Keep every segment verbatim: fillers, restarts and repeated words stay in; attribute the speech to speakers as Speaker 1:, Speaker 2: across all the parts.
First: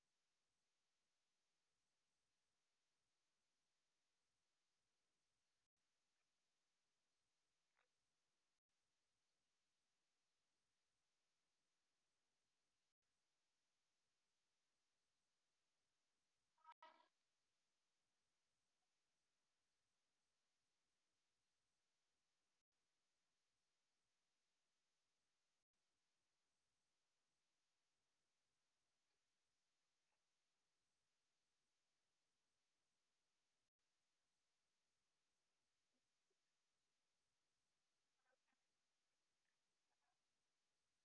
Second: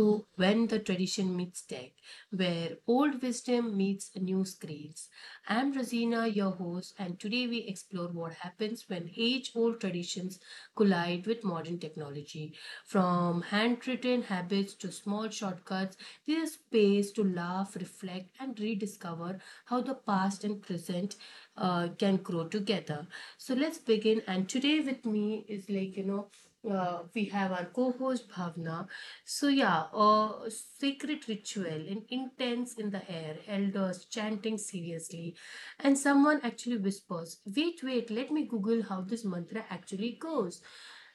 Speaker 1: to When the Tradition Meets Tech, where old wisdom meets new screens. I'm Rosina, your host, and today we explore what happens when age old traditions collide with modern technology. From handwritten habits to small shortcuts, there's space to laugh, reflect, and rediscover how the past and present uh, can grow together. So let's begin. And today with me is like, you know, uh, we have our co-host Bhavna. So yeah, a sacred ritual, an intense in the air, elders chanting seriously, and someone actually whispers, "Wait, wait, let me Google how this mantra actually goes."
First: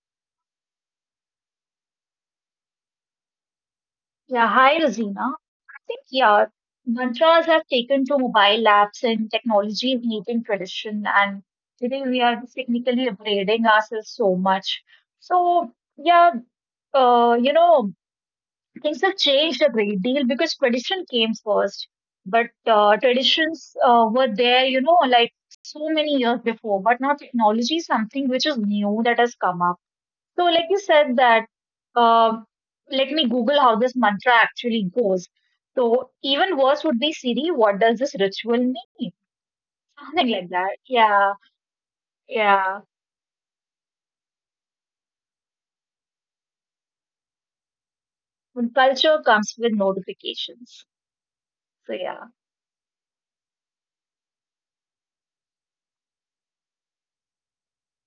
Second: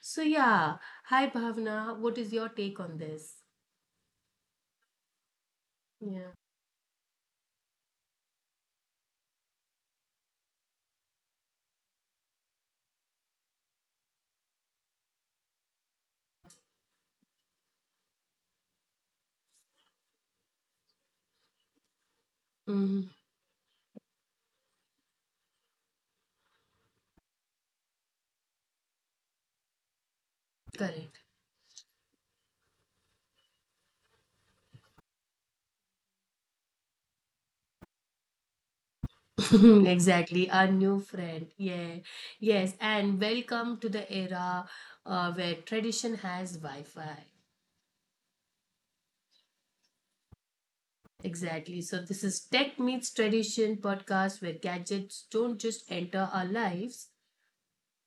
Speaker 1: So yeah, hi Bhavna, what is your take on this?
Speaker 2: Yeah, hi Razina. I think
Speaker 1: Yeah.
Speaker 2: yeah, mantras have taken to mobile apps and technology is eating tradition, and today we are technically upgrading ourselves so much. So yeah, uh, you know, things have changed a great deal because tradition came first, but uh,
Speaker 1: Mm,
Speaker 2: traditions uh, were there, you know, like so many years before, but now technology is something which is new that has come up so, like you said,
Speaker 1: correct.
Speaker 2: that uh, let me Google how this mantra actually goes. So, even worse would be Siri, what does this ritual mean? Something like
Speaker 1: Exactly. Our
Speaker 2: that.
Speaker 1: new
Speaker 2: Yeah,
Speaker 1: friend. Yeah.
Speaker 2: yeah.
Speaker 1: Yes. And welcome to the era uh, where tradition has Wi Fi.
Speaker 2: When culture comes with notifications.
Speaker 1: Exactly.
Speaker 2: So,
Speaker 1: So
Speaker 2: yeah,
Speaker 1: this is Tech Meets Tradition podcast where gadgets don't just enter our lives.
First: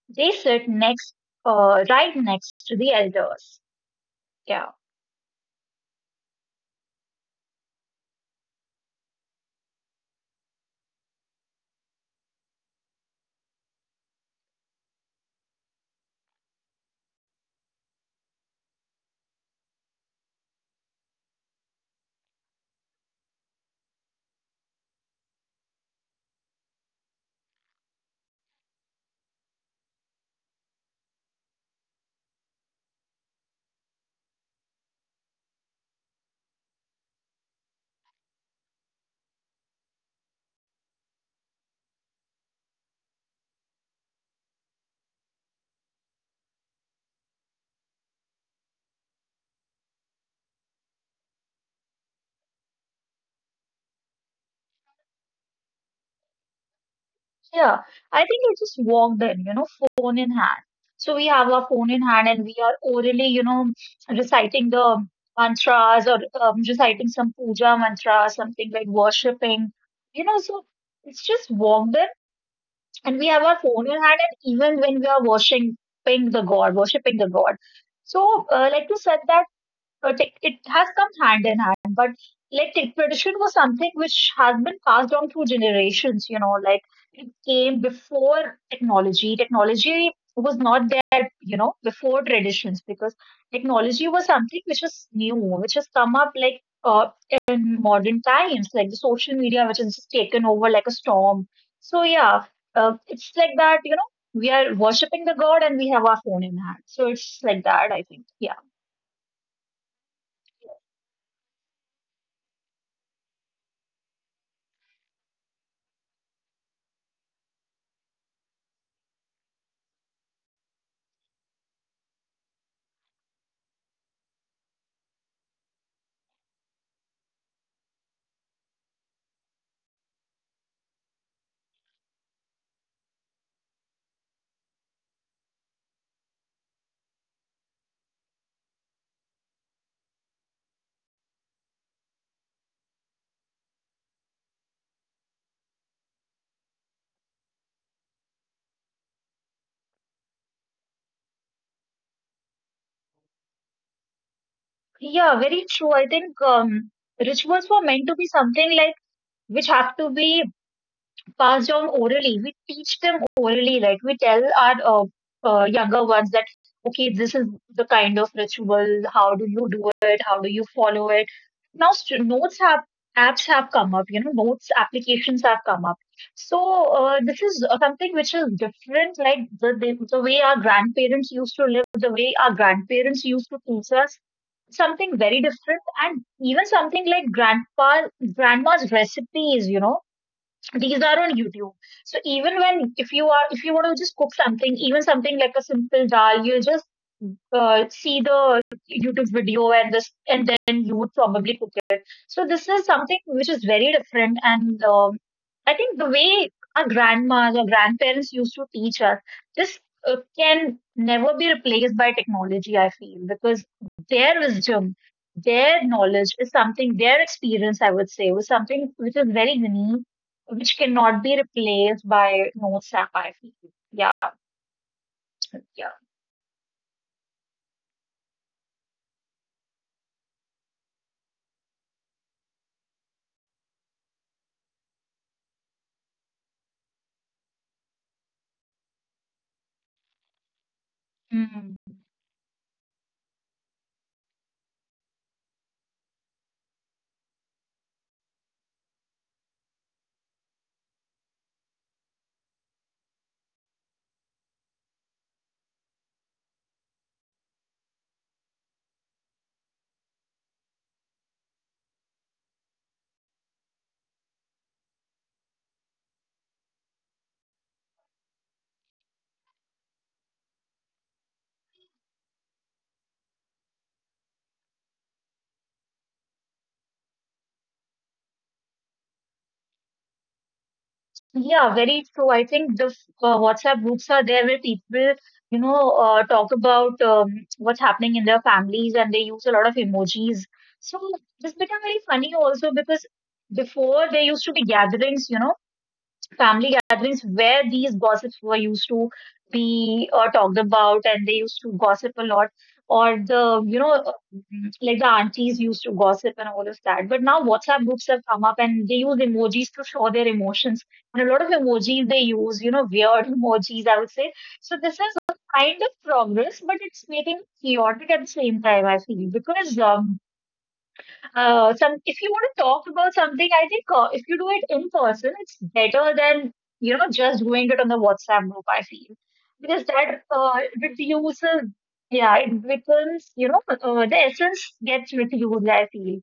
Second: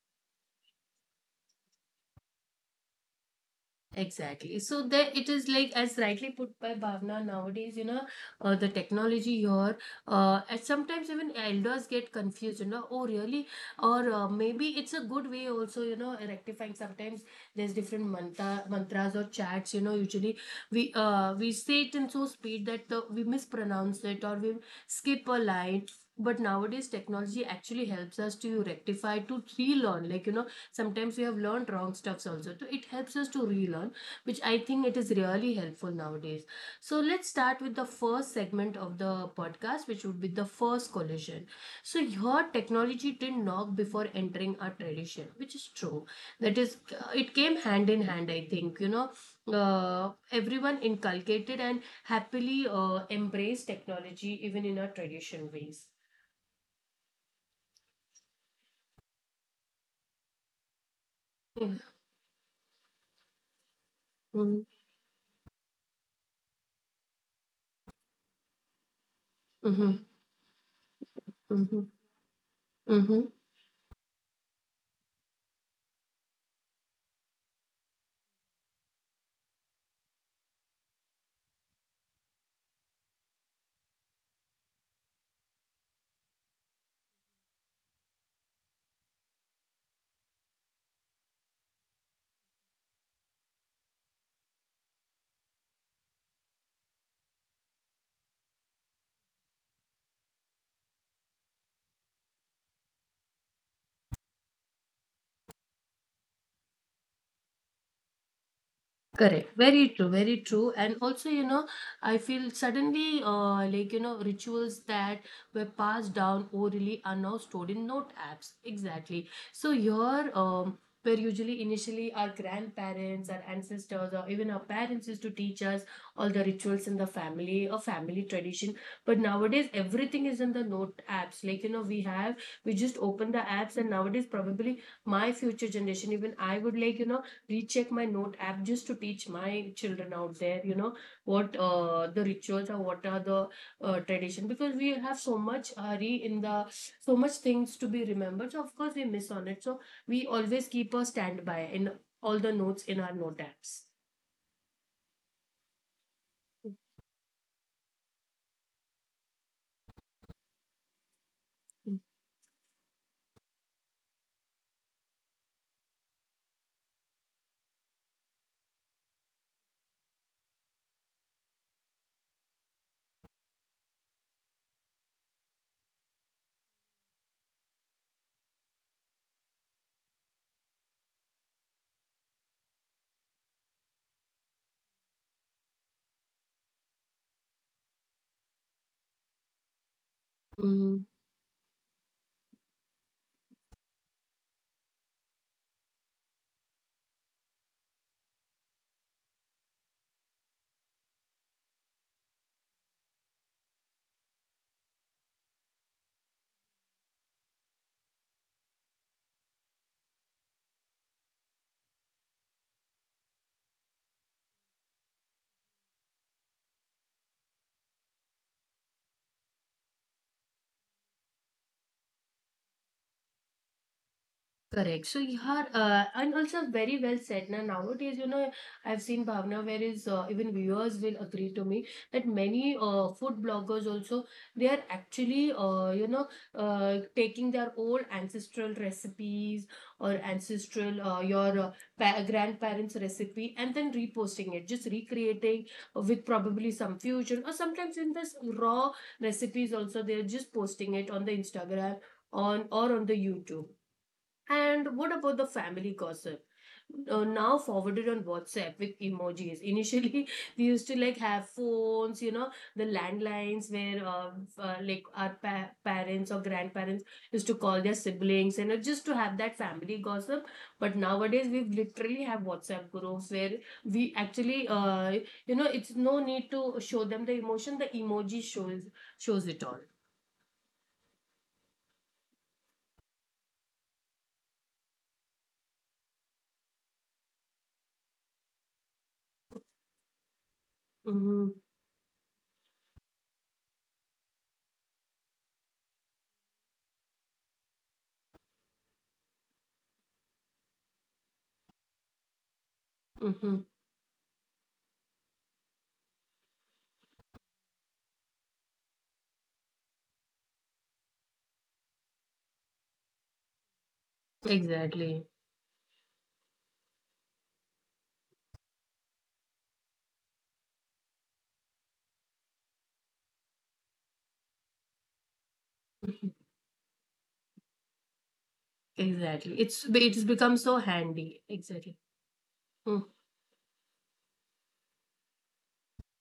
Speaker 2: they sit next, uh, right next to the elders.
Speaker 1: Exactly.
Speaker 2: Yeah.
Speaker 1: So there it is like, as rightly put by Bhavna, nowadays, you know, uh, the technology here, uh, and sometimes even elders get confused, you know, oh, really? Or uh, maybe it's a good way also, you know, rectifying. Sometimes there's different mantra, mantras or chats, you know, usually we uh, we say it in so speed that uh, we mispronounce it or we skip a line, but nowadays technology actually helps us to rectify, to relearn, like you know, sometimes we have learned wrong stuffs also, so it helps us to relearn, which I think it is really helpful nowadays. So let's start with the first segment of the podcast, which would be the first collision. So your technology didn't knock before entering our tradition, which is true. That is, uh, it came hand in hand, I think, you know, uh, everyone inculcated and happily uh, embraced technology even in our tradition ways.
Speaker 2: Yeah, I think I just walked in, you know, phone in hand. So we have our
Speaker 1: Yeah.
Speaker 2: phone in hand and we are orally, you know,
Speaker 1: Mhm.
Speaker 2: reciting the mantras or um, reciting some puja mantra, something like worshipping,
Speaker 1: Mhm.
Speaker 2: you know. So it's just
Speaker 1: Mhm.
Speaker 2: walked in and we
Speaker 1: Mhm.
Speaker 2: have our phone in hand, and even when we are worshiping the God, worshipping the God. So, uh, like you said, that uh, it has come hand in hand, but like tech tradition was something which has been passed on through generations, you know, like it came before technology. Technology was not there, you know, before traditions because technology was something which is new which has come up, like uh, in modern times, like the social media which has just taken over like a storm. So yeah, uh, it's like that, you know, we are worshipping the god and we have our phone in hand, so it's like that, I think. Yeah.
Speaker 1: Correct. Very true. Very true. And also, you know, I feel suddenly, uh, like you know, rituals that were passed down orally are now stored in note apps. Exactly. So here, um, where usually initially our grandparents, our ancestors, or even our parents used to teach us all the rituals in the family or family tradition. But nowadays, everything is in the note apps. Like you know, we have we just open the apps, and nowadays, probably my future generation, even I would like you know recheck my note app just to teach my children out there, you know, what uh, the rituals are, what are the uh, tradition, because we have so much hurry in the, so much things to be remembered, so of course we miss on it, so we always keep a standby in all the notes in our note apps.
Speaker 2: Yeah, very true. I think um, rituals were meant to be something like which have to be passed down orally. We teach them orally, right? We tell our uh, uh, younger ones that, okay, this is the kind of ritual. How do you do it? How do you follow it? Now, st- notes have apps have come up. You know, notes applications have come up. So uh, this is uh, something which is different, like the, the the way our grandparents used to live, the way our grandparents used to teach us something very different, and even something like grandpa grandma's recipes, you know. These
Speaker 1: Mhm.
Speaker 2: are on YouTube. So even when, if you are, if you want to just cook something, even something like a simple dal, you'll just uh, see the YouTube video and this, and then you would probably cook it. So this is something which is very different, and um, I think the way our grandmas or grandparents used to teach us, this uh, can never be replaced by technology. I feel because their wisdom, their knowledge is something, their experience, I would say, was something which is very unique, which cannot be replaced by notes app, I feel. yeah,
Speaker 1: Correct. So you are,
Speaker 2: yeah.
Speaker 1: uh, and also very well said. Now nowadays, you know, I've seen Bhavna, whereas uh, even viewers will agree to me that many uh, food bloggers also, they are actually, uh, you know, uh, taking their old ancestral recipes or ancestral uh, your uh,
Speaker 2: Mm.
Speaker 1: pa- grandparents' recipe and then reposting it, just recreating with probably some fusion or sometimes in this raw recipes also, they're just posting it on the Instagram on or on the YouTube. And what about the family gossip? Uh, now forwarded on WhatsApp with emojis. Initially, we used to like have phones, you know, the landlines where uh, uh, like our pa- parents or grandparents used to call their siblings and uh, just to have that family gossip. But nowadays, we literally have WhatsApp groups where we actually, uh, you know, it's no need to show them the emotion. The emoji shows shows it all.
Speaker 2: Yeah, very true. I think the uh, WhatsApp groups are there where people, you know, uh, talk about um, what's happening in their families, and they use a lot of emojis. So
Speaker 1: Mm-hmm.
Speaker 2: this became very funny also, because before there used to be gatherings, you know, family gatherings where these gossips were used to be uh, talked about, and they used to gossip a lot. Or the,
Speaker 1: Mm-hmm.
Speaker 2: you know, uh, like the aunties used to gossip and all of that, but now WhatsApp groups have come up and they use emojis to show their emotions, and a lot of emojis they use, you know, weird emojis, I would say. So this is
Speaker 1: Exactly.
Speaker 2: a kind of progress, but it's making chaotic at the same time, I feel, because um, uh, some, if you want to talk about something, I think uh, if you do it in person, it's better
Speaker 1: Mm-hmm.
Speaker 2: than, you know, just doing it on the WhatsApp group, I feel.
Speaker 1: Exactly.
Speaker 2: Because
Speaker 1: It's
Speaker 2: that
Speaker 1: it's
Speaker 2: uh,
Speaker 1: become so handy.
Speaker 2: reduces,
Speaker 1: Exactly.
Speaker 2: yeah, it becomes, you know, uh, the essence gets reduced, I feel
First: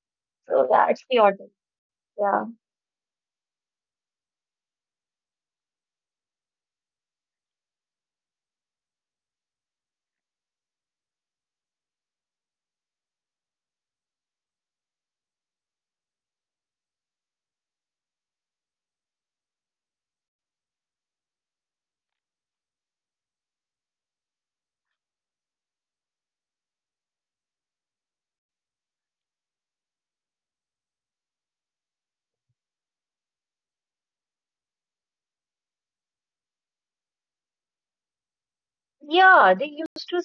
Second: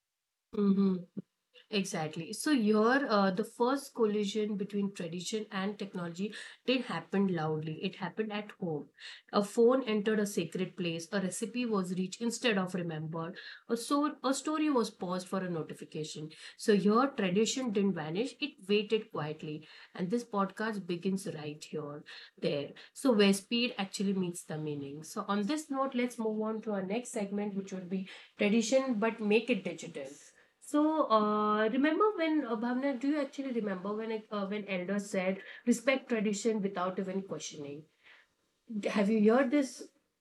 Speaker 2: so. Yeah,
Speaker 1: Mm-hmm.
Speaker 2: it's chaotic.
Speaker 1: Exactly.
Speaker 2: Yeah.
Speaker 1: So your uh, the first collision between tradition and technology did happen loudly. It happened at home. A phone entered a sacred place. A recipe was reached instead of remembered. A so a story was paused for a notification. So your tradition didn't vanish. It waited quietly. And this podcast begins right here. There. So, where speed actually meets the meaning. So, on this note, let's move on to our next segment, which would be tradition but make it digital. So, uh, remember when, uh, Bhavna, do you actually remember when it- uh, when elders said respect tradition without even questioning? D- Have you
Speaker 2: Yeah,
Speaker 1: heard
Speaker 2: they
Speaker 1: this?
Speaker 2: used to,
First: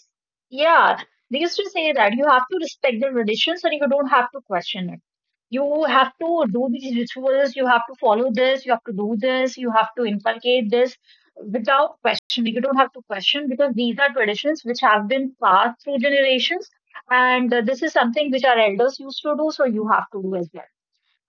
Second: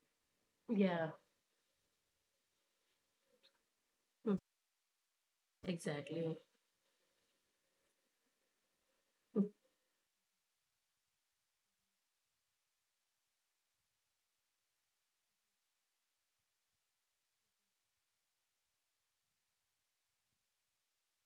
Speaker 2: yeah,
Speaker 1: Yeah,
Speaker 2: they used to say that you have to respect the traditions and you don't have
Speaker 1: mm,
Speaker 2: to question it. You have
Speaker 1: exactly.
Speaker 2: to do these rituals, you have to follow this, you have to do
Speaker 1: Hmm.
Speaker 2: this, you have to inculcate this without questioning. You don't have to question because these are traditions which have been passed through generations, and uh, this is something which our elders used to do, so you have to do as well.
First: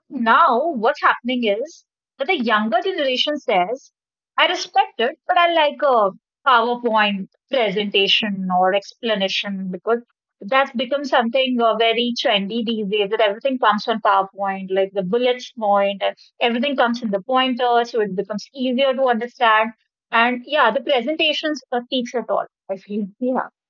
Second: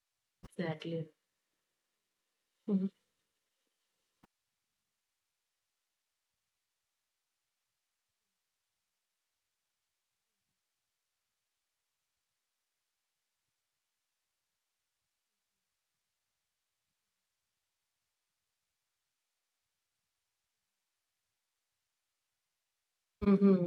Speaker 2: Now, what's
Speaker 1: Exactly.
Speaker 2: happening is that the younger generation says, I respect it, but I like a PowerPoint presentation or explanation because that's become something uh, very trendy these days, that everything comes on PowerPoint, like the bullets point and everything comes in the pointer, so it becomes easier to understand. And yeah, the presentations uh, teach it all, I feel. Yeah,
Speaker 1: Mm-hmm.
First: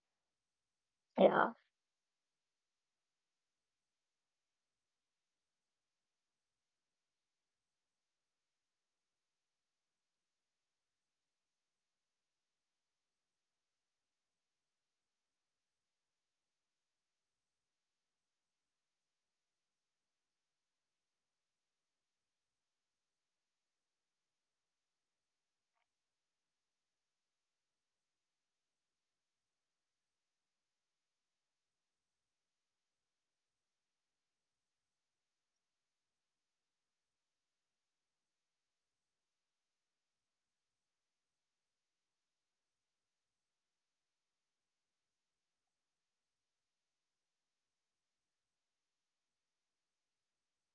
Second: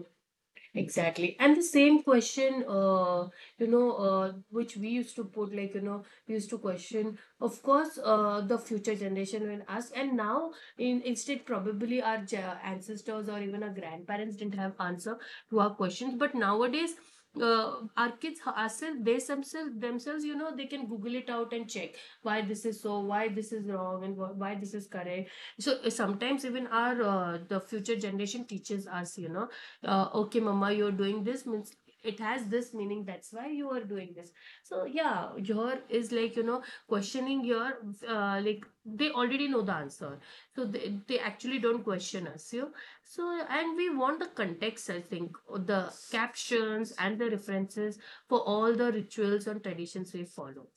Speaker 1: Exactly.
Speaker 2: yeah.
Speaker 1: And the same question, uh, you know, uh, which we used to put, like, you know, we used to question, of course, uh, the future generation will ask. And now, in instead, probably our ja- ancestors or even our grandparents didn't have answer to our questions. But nowadays, uh, our kids ourselves, they themselves, themselves, you know, they can Google it out and check why this is so, why this is wrong, and wh- why this is correct. So uh, sometimes even our uh, the future generation teaches us, you know, uh, okay mama, you're doing this means it has this meaning, that's why you are doing this. So yeah, your is like you know questioning your, uh, like they already know the answer, so they, they actually don't question us you. So and we want the context, I think, the captions and the references for all the rituals and traditions we follow.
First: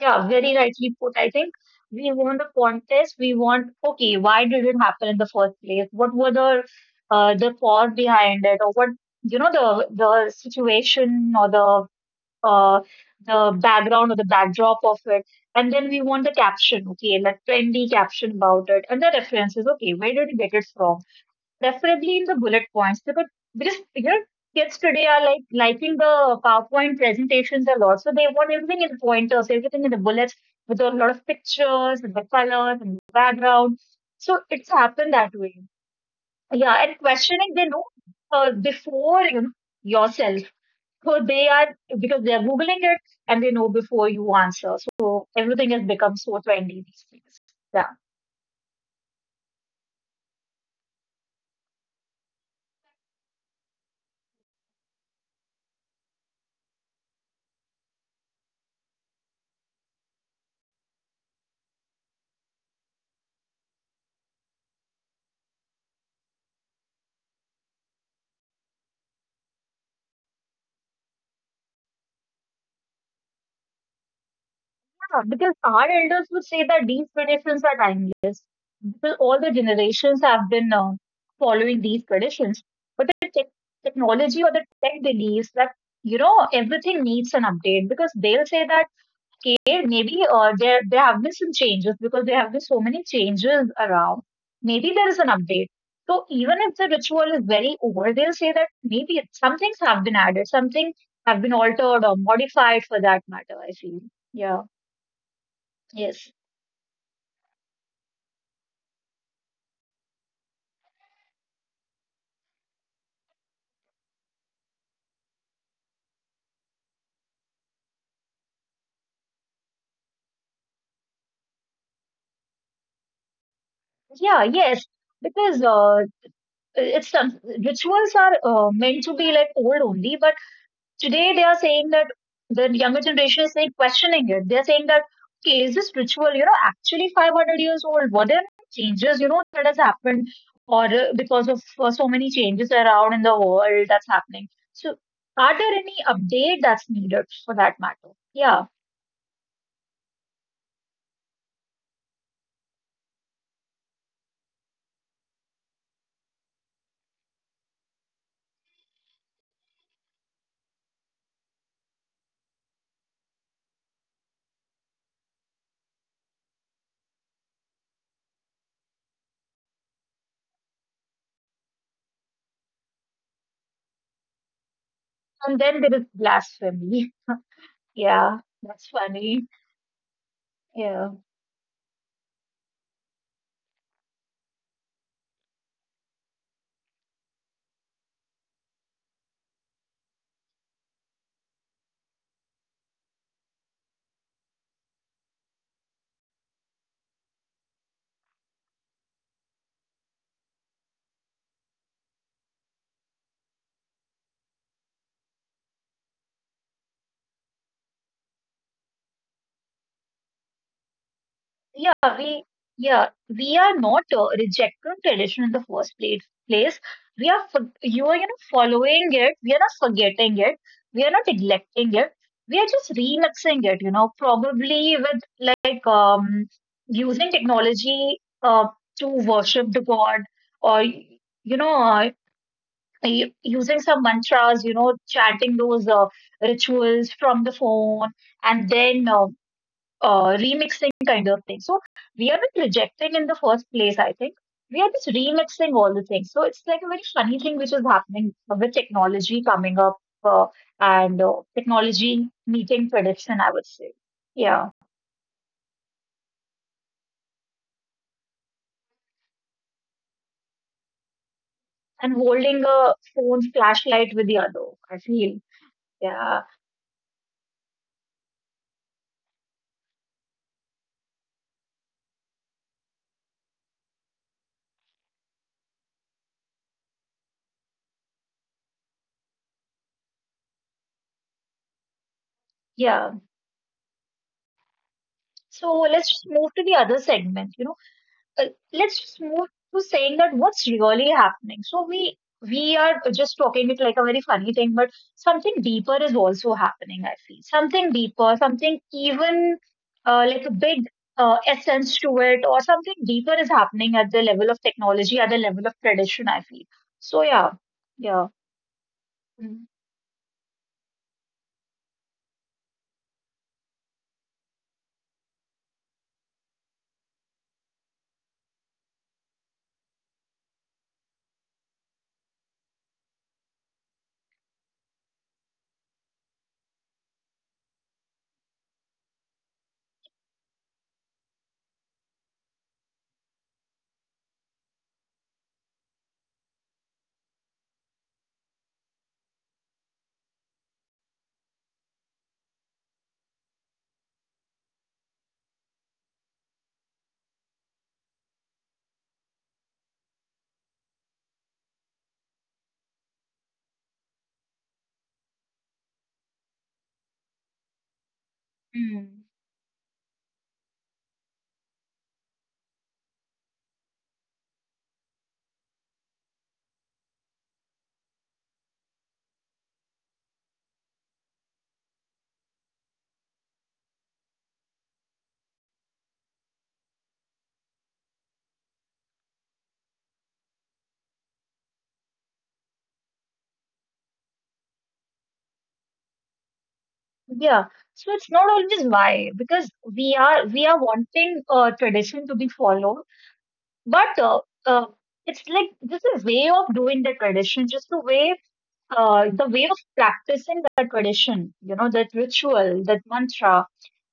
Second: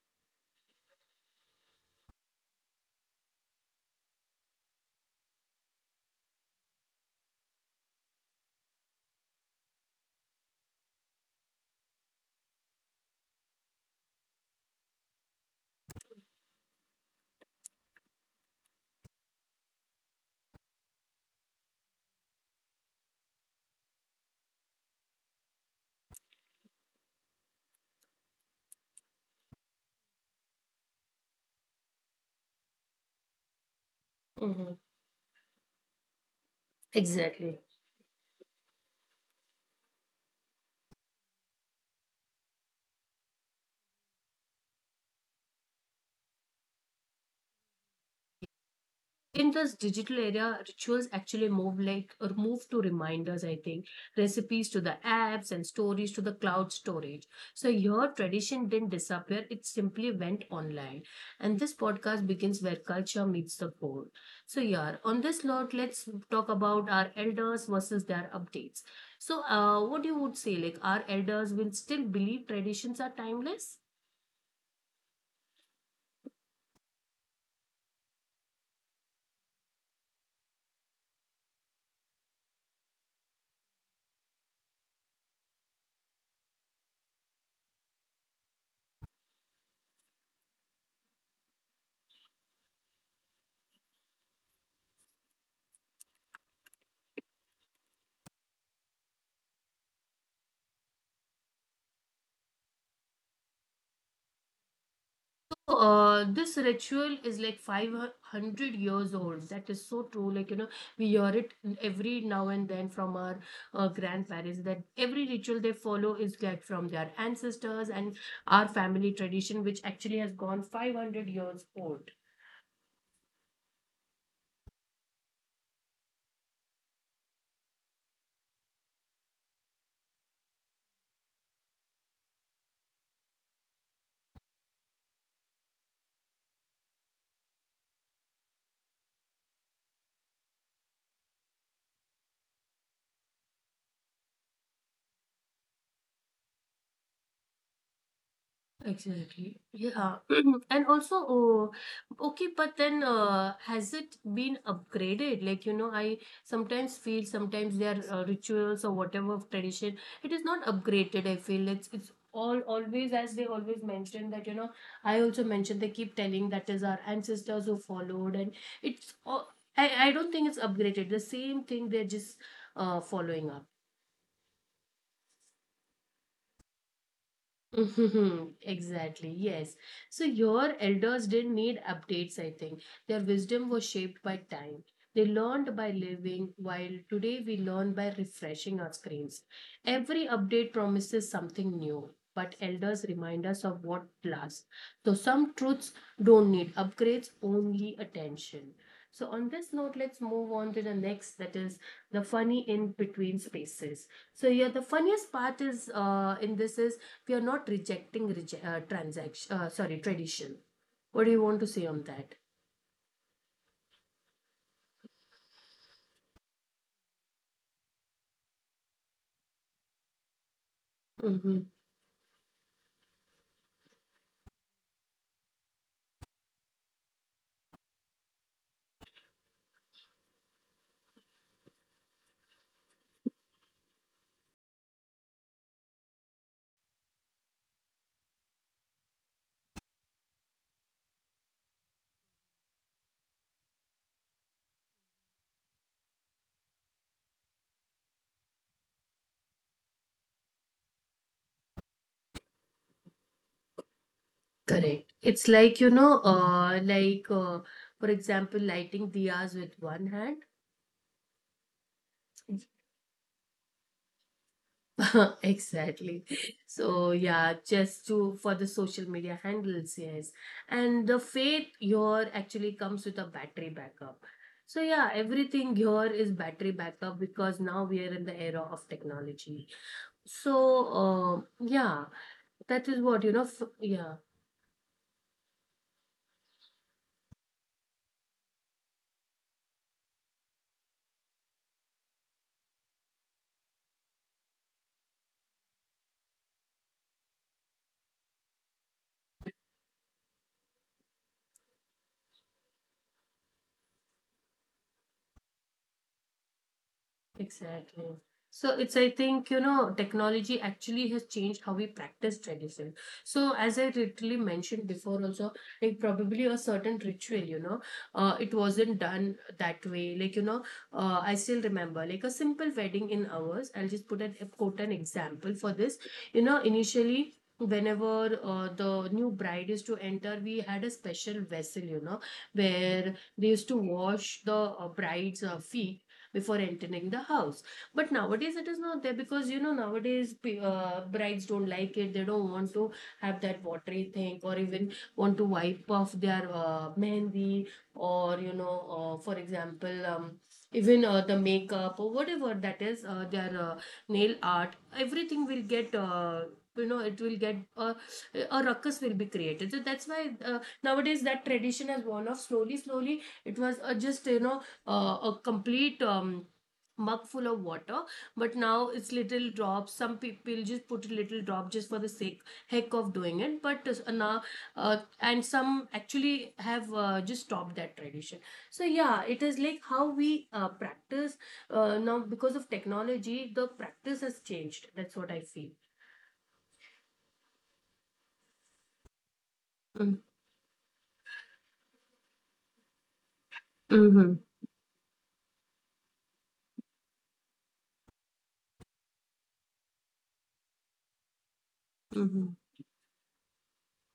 Speaker 2: Yeah, very rightly put. I think we want the contest. We want, okay, why did it happen in the first place? What were the uh, the cause behind it, or what, you know, the the situation or the uh, the background or the backdrop of it, and then we want the caption. Okay, like trendy caption about it, and the references. Okay, where did you get it from? Preferably in the bullet points, because because you know kids today are like liking the PowerPoint presentations a lot. So they want everything in pointers, everything in the bullets with a lot of pictures and the colors and the background. So it's
Speaker 1: Mhm.
Speaker 2: happened that way. Yeah, and questioning
Speaker 1: Exactly.
Speaker 2: they know uh, before you know, yourself. So they are because they are googling it, and they know before you answer. So everything has become so trendy these days. Yeah.
Speaker 1: In this digital area, rituals actually move like or move to reminders, I think, recipes to the apps and stories to the cloud storage. So your tradition didn't disappear, it simply went online. And this podcast begins where culture meets the core. So yeah, on this note, let's talk about our elders versus their updates. So uh, what you would say, like our elders will still believe traditions are timeless?
Speaker 2: Yeah, because our elders would say that these traditions are timeless. Because all the generations have been uh, following these traditions. But the tech technology or the tech believes that, you know, everything needs an update because they'll say that, okay, maybe uh, there, there have been some changes because there have been so many changes around. Maybe there is an update. So even if the ritual is very old, they'll say that maybe it- some things have been added, some things have been altered or modified for that matter, I feel. Yeah.
Speaker 1: Uh,
Speaker 2: Yes.
Speaker 1: this ritual is like five hundred years old. That is so true. Like, you know, we hear it every now and then from our uh, grandparents that every ritual they follow is get from their ancestors and our family tradition, which actually has gone five hundred years old.
Speaker 2: Yeah, yes, because uh, it's some- rituals are uh, meant to be like old only, but today they are saying that the younger generation is saying questioning it. They're saying that okay, is this ritual, you know, actually five hundred years old? What are the changes, you know, that has happened, or uh, because of uh, so many changes around in the world that's happening? So, are there any update that's needed for that matter? Yeah,
Speaker 1: Exactly. Yeah. And also, oh, okay, but then uh, has it been upgraded? Like, you know, I sometimes feel sometimes their uh, rituals or whatever of tradition, it is not upgraded, I feel. It's it's all always as they always mention that, you know, I also mentioned they keep telling that is our ancestors who followed and it's all, I, I don't think it's upgraded. The same thing they're just uh, following up.
Speaker 2: and then there is blasphemy. Yeah, that's
Speaker 1: Exactly,
Speaker 2: funny.
Speaker 1: yes. So your
Speaker 2: Yeah.
Speaker 1: elders didn't need updates, I think. Their wisdom was shaped by time. They learned by living, while today we learn by refreshing our screens. Every update promises something new, but elders remind us of what lasts. So, some truths don't need upgrades, only attention. So, on this note, let's move on to the next, that is the funny in between spaces. So, yeah, the funniest part is uh, in this is we are not rejecting reje- uh, transaction, uh, sorry, tradition. What do you want to say
Speaker 2: Yeah,
Speaker 1: on that?
Speaker 2: we yeah we are not uh, rejecting tradition in the first place. Place we are for- you are, you know, following it. We are not forgetting it. We are not
Speaker 1: Mm-hmm.
Speaker 2: neglecting it. We are just remixing it. You know, probably with, like, um using technology uh to worship the god, or you know uh, y- using some mantras. You know, chanting those uh, rituals from the phone and then. Uh, uh, remixing kind of thing. So we are not rejecting in the first place, I think. We are just remixing all the things. So it's like a very funny thing which is happening with technology coming up, uh, and uh, technology meeting prediction, I would say. Yeah.
Speaker 1: Correct. It's like, you know, uh, like, uh, for example, lighting diyas with one hand.
Speaker 2: And holding a phone flashlight with the other, I feel.
Speaker 1: Exactly.
Speaker 2: Yeah.
Speaker 1: So, yeah, just to for the social media handles, yes. And the faith here actually comes with a battery backup. So, yeah, everything here is battery backup because now we are in the era of technology. So, uh, yeah, that is
Speaker 2: Yeah.
Speaker 1: what, you know, f yeah.
Speaker 2: So let's move to the other segment. You know, uh, let's just move to saying that what's really happening. So we we are just talking it like a very funny thing, but something deeper is also happening. I feel something deeper, something even uh, like a big uh, essence to it, or something deeper is happening at the level of technology, at the level of tradition, I feel so. Yeah,
Speaker 1: Exactly.
Speaker 2: yeah.
Speaker 1: So it's, I think, you
Speaker 2: Mm.
Speaker 1: know, technology actually has changed how we practice tradition. So as I literally mentioned before also, like probably a certain ritual, you know, uh, it wasn't done that way. Like, you know, uh, I still remember like a simple wedding in ours. I'll just put an quote an example for this. You know, initially, whenever uh, the new bride is to enter, we had a special vessel, you know, where they used to wash the uh, bride's uh, feet before entering the house. But nowadays it is not there because you know nowadays p- uh, brides don't like it. They don't want to have that watery thing or even want to wipe off their uh, mehndi, or you know uh, for example um, even uh, the makeup or whatever that is uh, their uh, nail art, everything will get uh, you know, it will get uh, a ruckus will be
Speaker 2: Mm.
Speaker 1: created. So that's why uh, nowadays that tradition has worn off slowly, slowly. It was uh, just you know uh, a complete um, mug full of water, but now it's little drops. Some people just put a little drop just for the sake, heck of doing it. But uh, now uh, and some actually have uh, just stopped that tradition. So yeah, it is like how we uh, practice uh, now because of technology the practice has changed, that's what I feel.
Speaker 2: Yeah, so it's not always why, because
Speaker 1: Mm-hmm.
Speaker 2: we are we are wanting uh, tradition to be followed. But
Speaker 1: Mm-hmm.
Speaker 2: uh, uh, it's like just a way of doing the tradition, just the way uh, the way of practicing the tradition, you know, that ritual, that mantra,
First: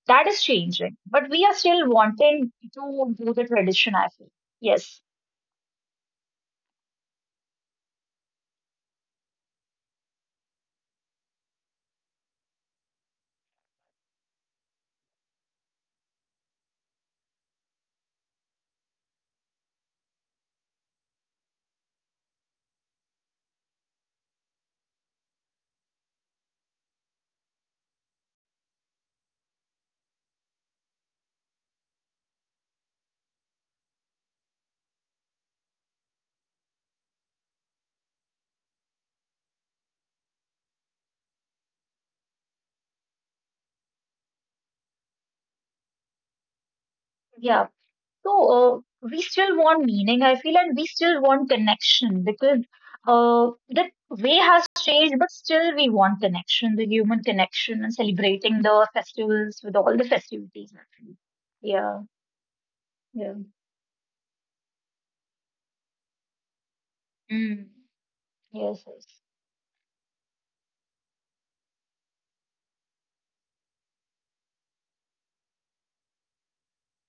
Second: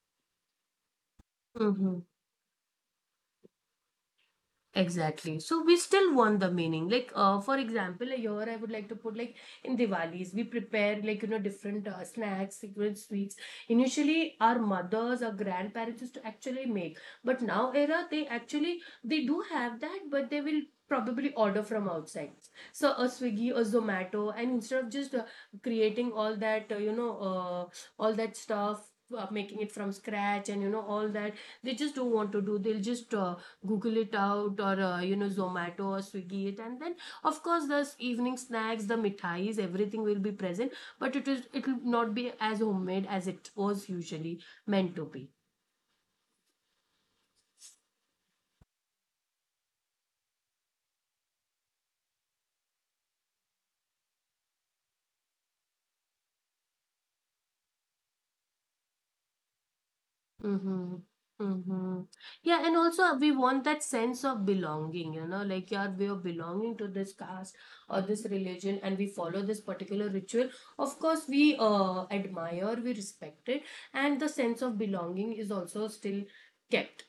Speaker 2: that is changing. But we are still
Speaker 1: Mm-hmm.
Speaker 2: wanting to do the tradition, I feel. Yes.
Speaker 1: Exactly. So we still want the meaning. Like, uh, for example, here I would like to put like in Diwalis, we prepare like you know different uh, snacks, secret sweets. Initially, our mothers or grandparents used to actually make, but now era they actually they do have that, but they will probably order from outside. So a Swiggy, a Zomato, and instead of just uh, creating all that uh, you know uh, all that stuff uh, making it from scratch and you know all that they just don't want to do they'll just uh, google it out or uh, you know zomato or swiggy it, and then of course the s- evening snacks, the mithais, everything will be present, but it is it will not be as homemade as it was usually meant to be.
Speaker 2: Yeah. So uh, we still want meaning, I feel, and we still want connection, because uh, the way has changed, but still we want connection, the human connection, and celebrating the festivals with all the festivities.
Speaker 1: Mm-hmm.
Speaker 2: Actually. Yeah.
Speaker 1: Mm-hmm. Yeah, and also we
Speaker 2: Yeah.
Speaker 1: want that sense of belonging, you know, like, yeah, we are belonging to this caste
Speaker 2: Mm.
Speaker 1: or this religion,
Speaker 2: Yes,
Speaker 1: and
Speaker 2: yes.
Speaker 1: we follow this particular ritual. Of course, we uh, admire, we respect it, and the sense of belonging is also still kept.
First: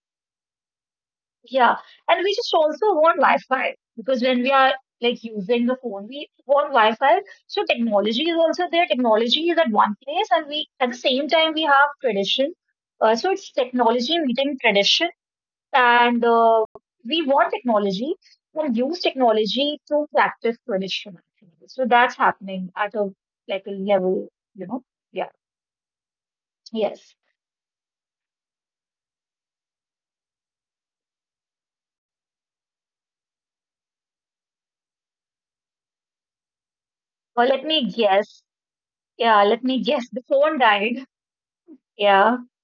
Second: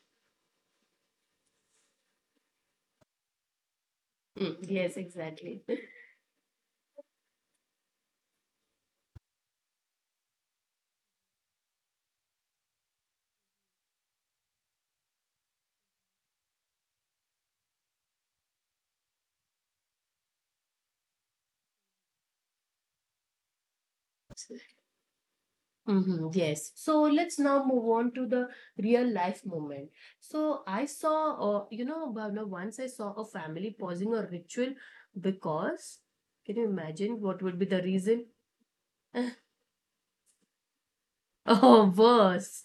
Speaker 2: Yeah. And we just also want Wi-Fi, because when we
Speaker 1: Mm,
Speaker 2: are
Speaker 1: yes,
Speaker 2: like
Speaker 1: exactly.
Speaker 2: using the phone, we want Wi-Fi. So technology is also there. Technology is at one place, and we at the same time we have tradition. Uh, so it's technology meeting tradition, and uh, we want technology and use technology to practice tradition. Actually. So that's happening at a like a level, you know. Yeah.
Speaker 1: Hmm, yes. So
Speaker 2: Yes.
Speaker 1: let's now move on to the real life moment. So I saw, uh, you know, Bhavna, once I saw a family pausing a ritual because can you imagine what
Speaker 2: Well,
Speaker 1: would
Speaker 2: let
Speaker 1: be the
Speaker 2: me
Speaker 1: reason?
Speaker 2: guess. Yeah, let me guess. The phone died.
Speaker 1: Oh,
Speaker 2: Yeah,
Speaker 1: worse.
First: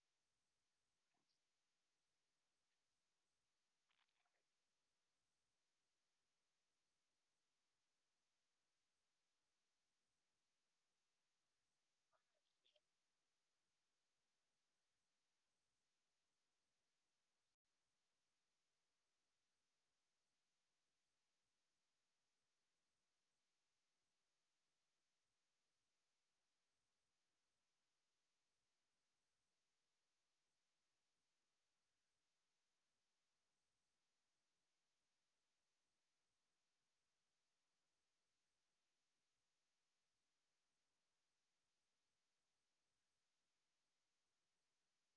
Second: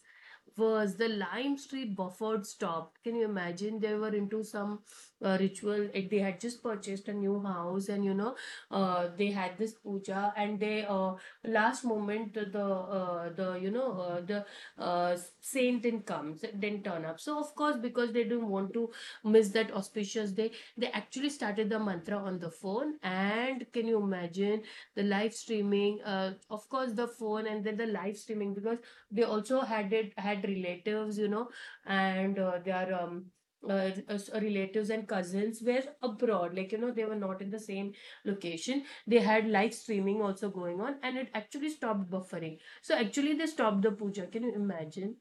Speaker 1: Was the Lime Street Buffet stopped. Can you imagine? They were into some uh, ritual. Like they had just purchased a new house, and you know, uh, they had this puja, and they uh, last moment the the, uh, the you know uh, the uh, saint didn't come, didn't turn up. So of course, because they didn't want to miss that auspicious day, they actually started the mantra on the phone. And can you imagine the live streaming? Uh, of course, the phone and then the live streaming because they also had it had relatives, you know, and uh, their um uh, uh, s- uh, relatives and cousins were abroad, like you know, they were not in the same location. They had live streaming also going on, and it actually stopped buffering. So actually they stopped the puja. Can you imagine?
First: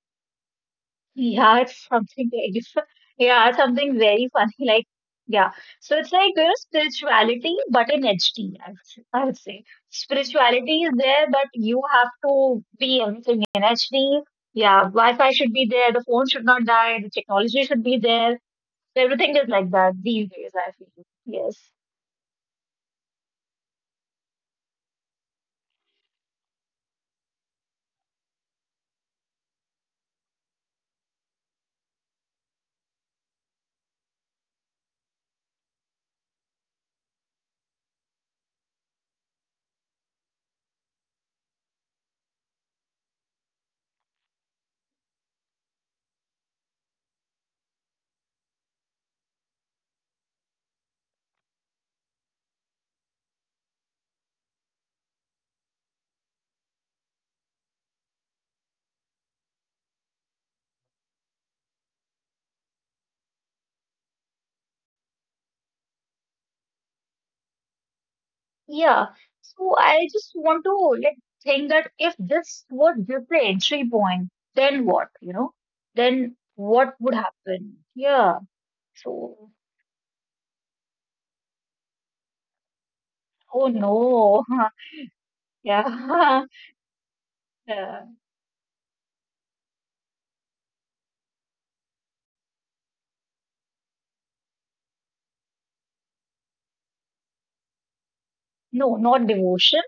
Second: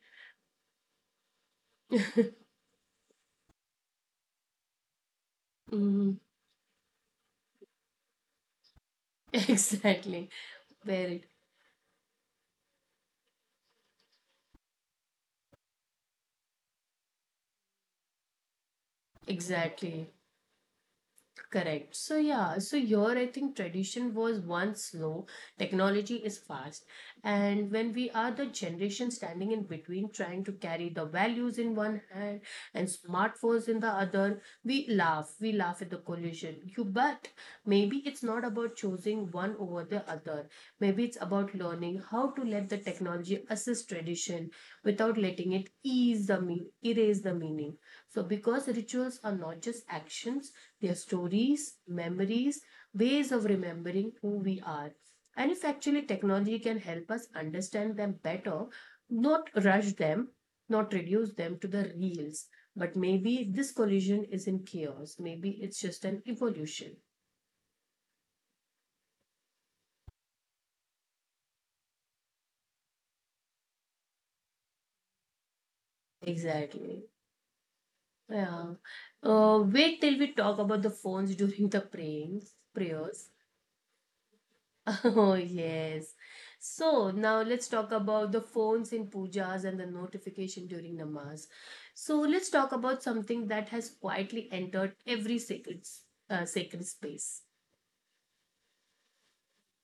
Speaker 2: yeah, it's something very, yeah, something very funny. Like, yeah, so it's
Speaker 1: Mm,
Speaker 2: like, you know, spirituality, but in H D, I would say. I would say.
Speaker 1: exactly.
Speaker 2: Spirituality is
Speaker 1: Where it
Speaker 2: there, but you have to be everything in H D. Yeah, Wi-Fi should be there, the phone should not die, the technology should be there. Everything is like that
Speaker 1: exactly.
Speaker 2: these days, I feel. Yes.
Speaker 1: Correct. So yeah, so here I think tradition was once slow, technology is fast, and when we are the generation standing in between, trying to carry the values in one hand and smartphones in the other, we laugh. We laugh at the collision. You but maybe it's not about choosing one over the other. Maybe it's about learning how to let the technology assist tradition without letting it ease the mean erase the meaning. So because rituals are not just actions, their stories, memories, ways of remembering who we are. And if actually technology can help us understand them better, not rush them, not reduce them to the reals. But maybe this collision isn't chaos. Maybe it's just an evolution.
Speaker 2: Yeah, so I just want to like think that if this was just the entry point, then what, you know? Then what
Speaker 1: Exactly.
Speaker 2: would happen? Yeah.
Speaker 1: Yeah.
Speaker 2: So,
Speaker 1: Uh, wait till we talk about the phones during the praying prayers.
Speaker 2: oh no.
Speaker 1: Oh, yes.
Speaker 2: Yeah.
Speaker 1: So now let's talk
Speaker 2: Yeah.
Speaker 1: about the phones in pujas and the notification during namaz. So let's talk about something that has quietly entered every sacred, s- uh, sacred space.
Speaker 2: No, not devotion.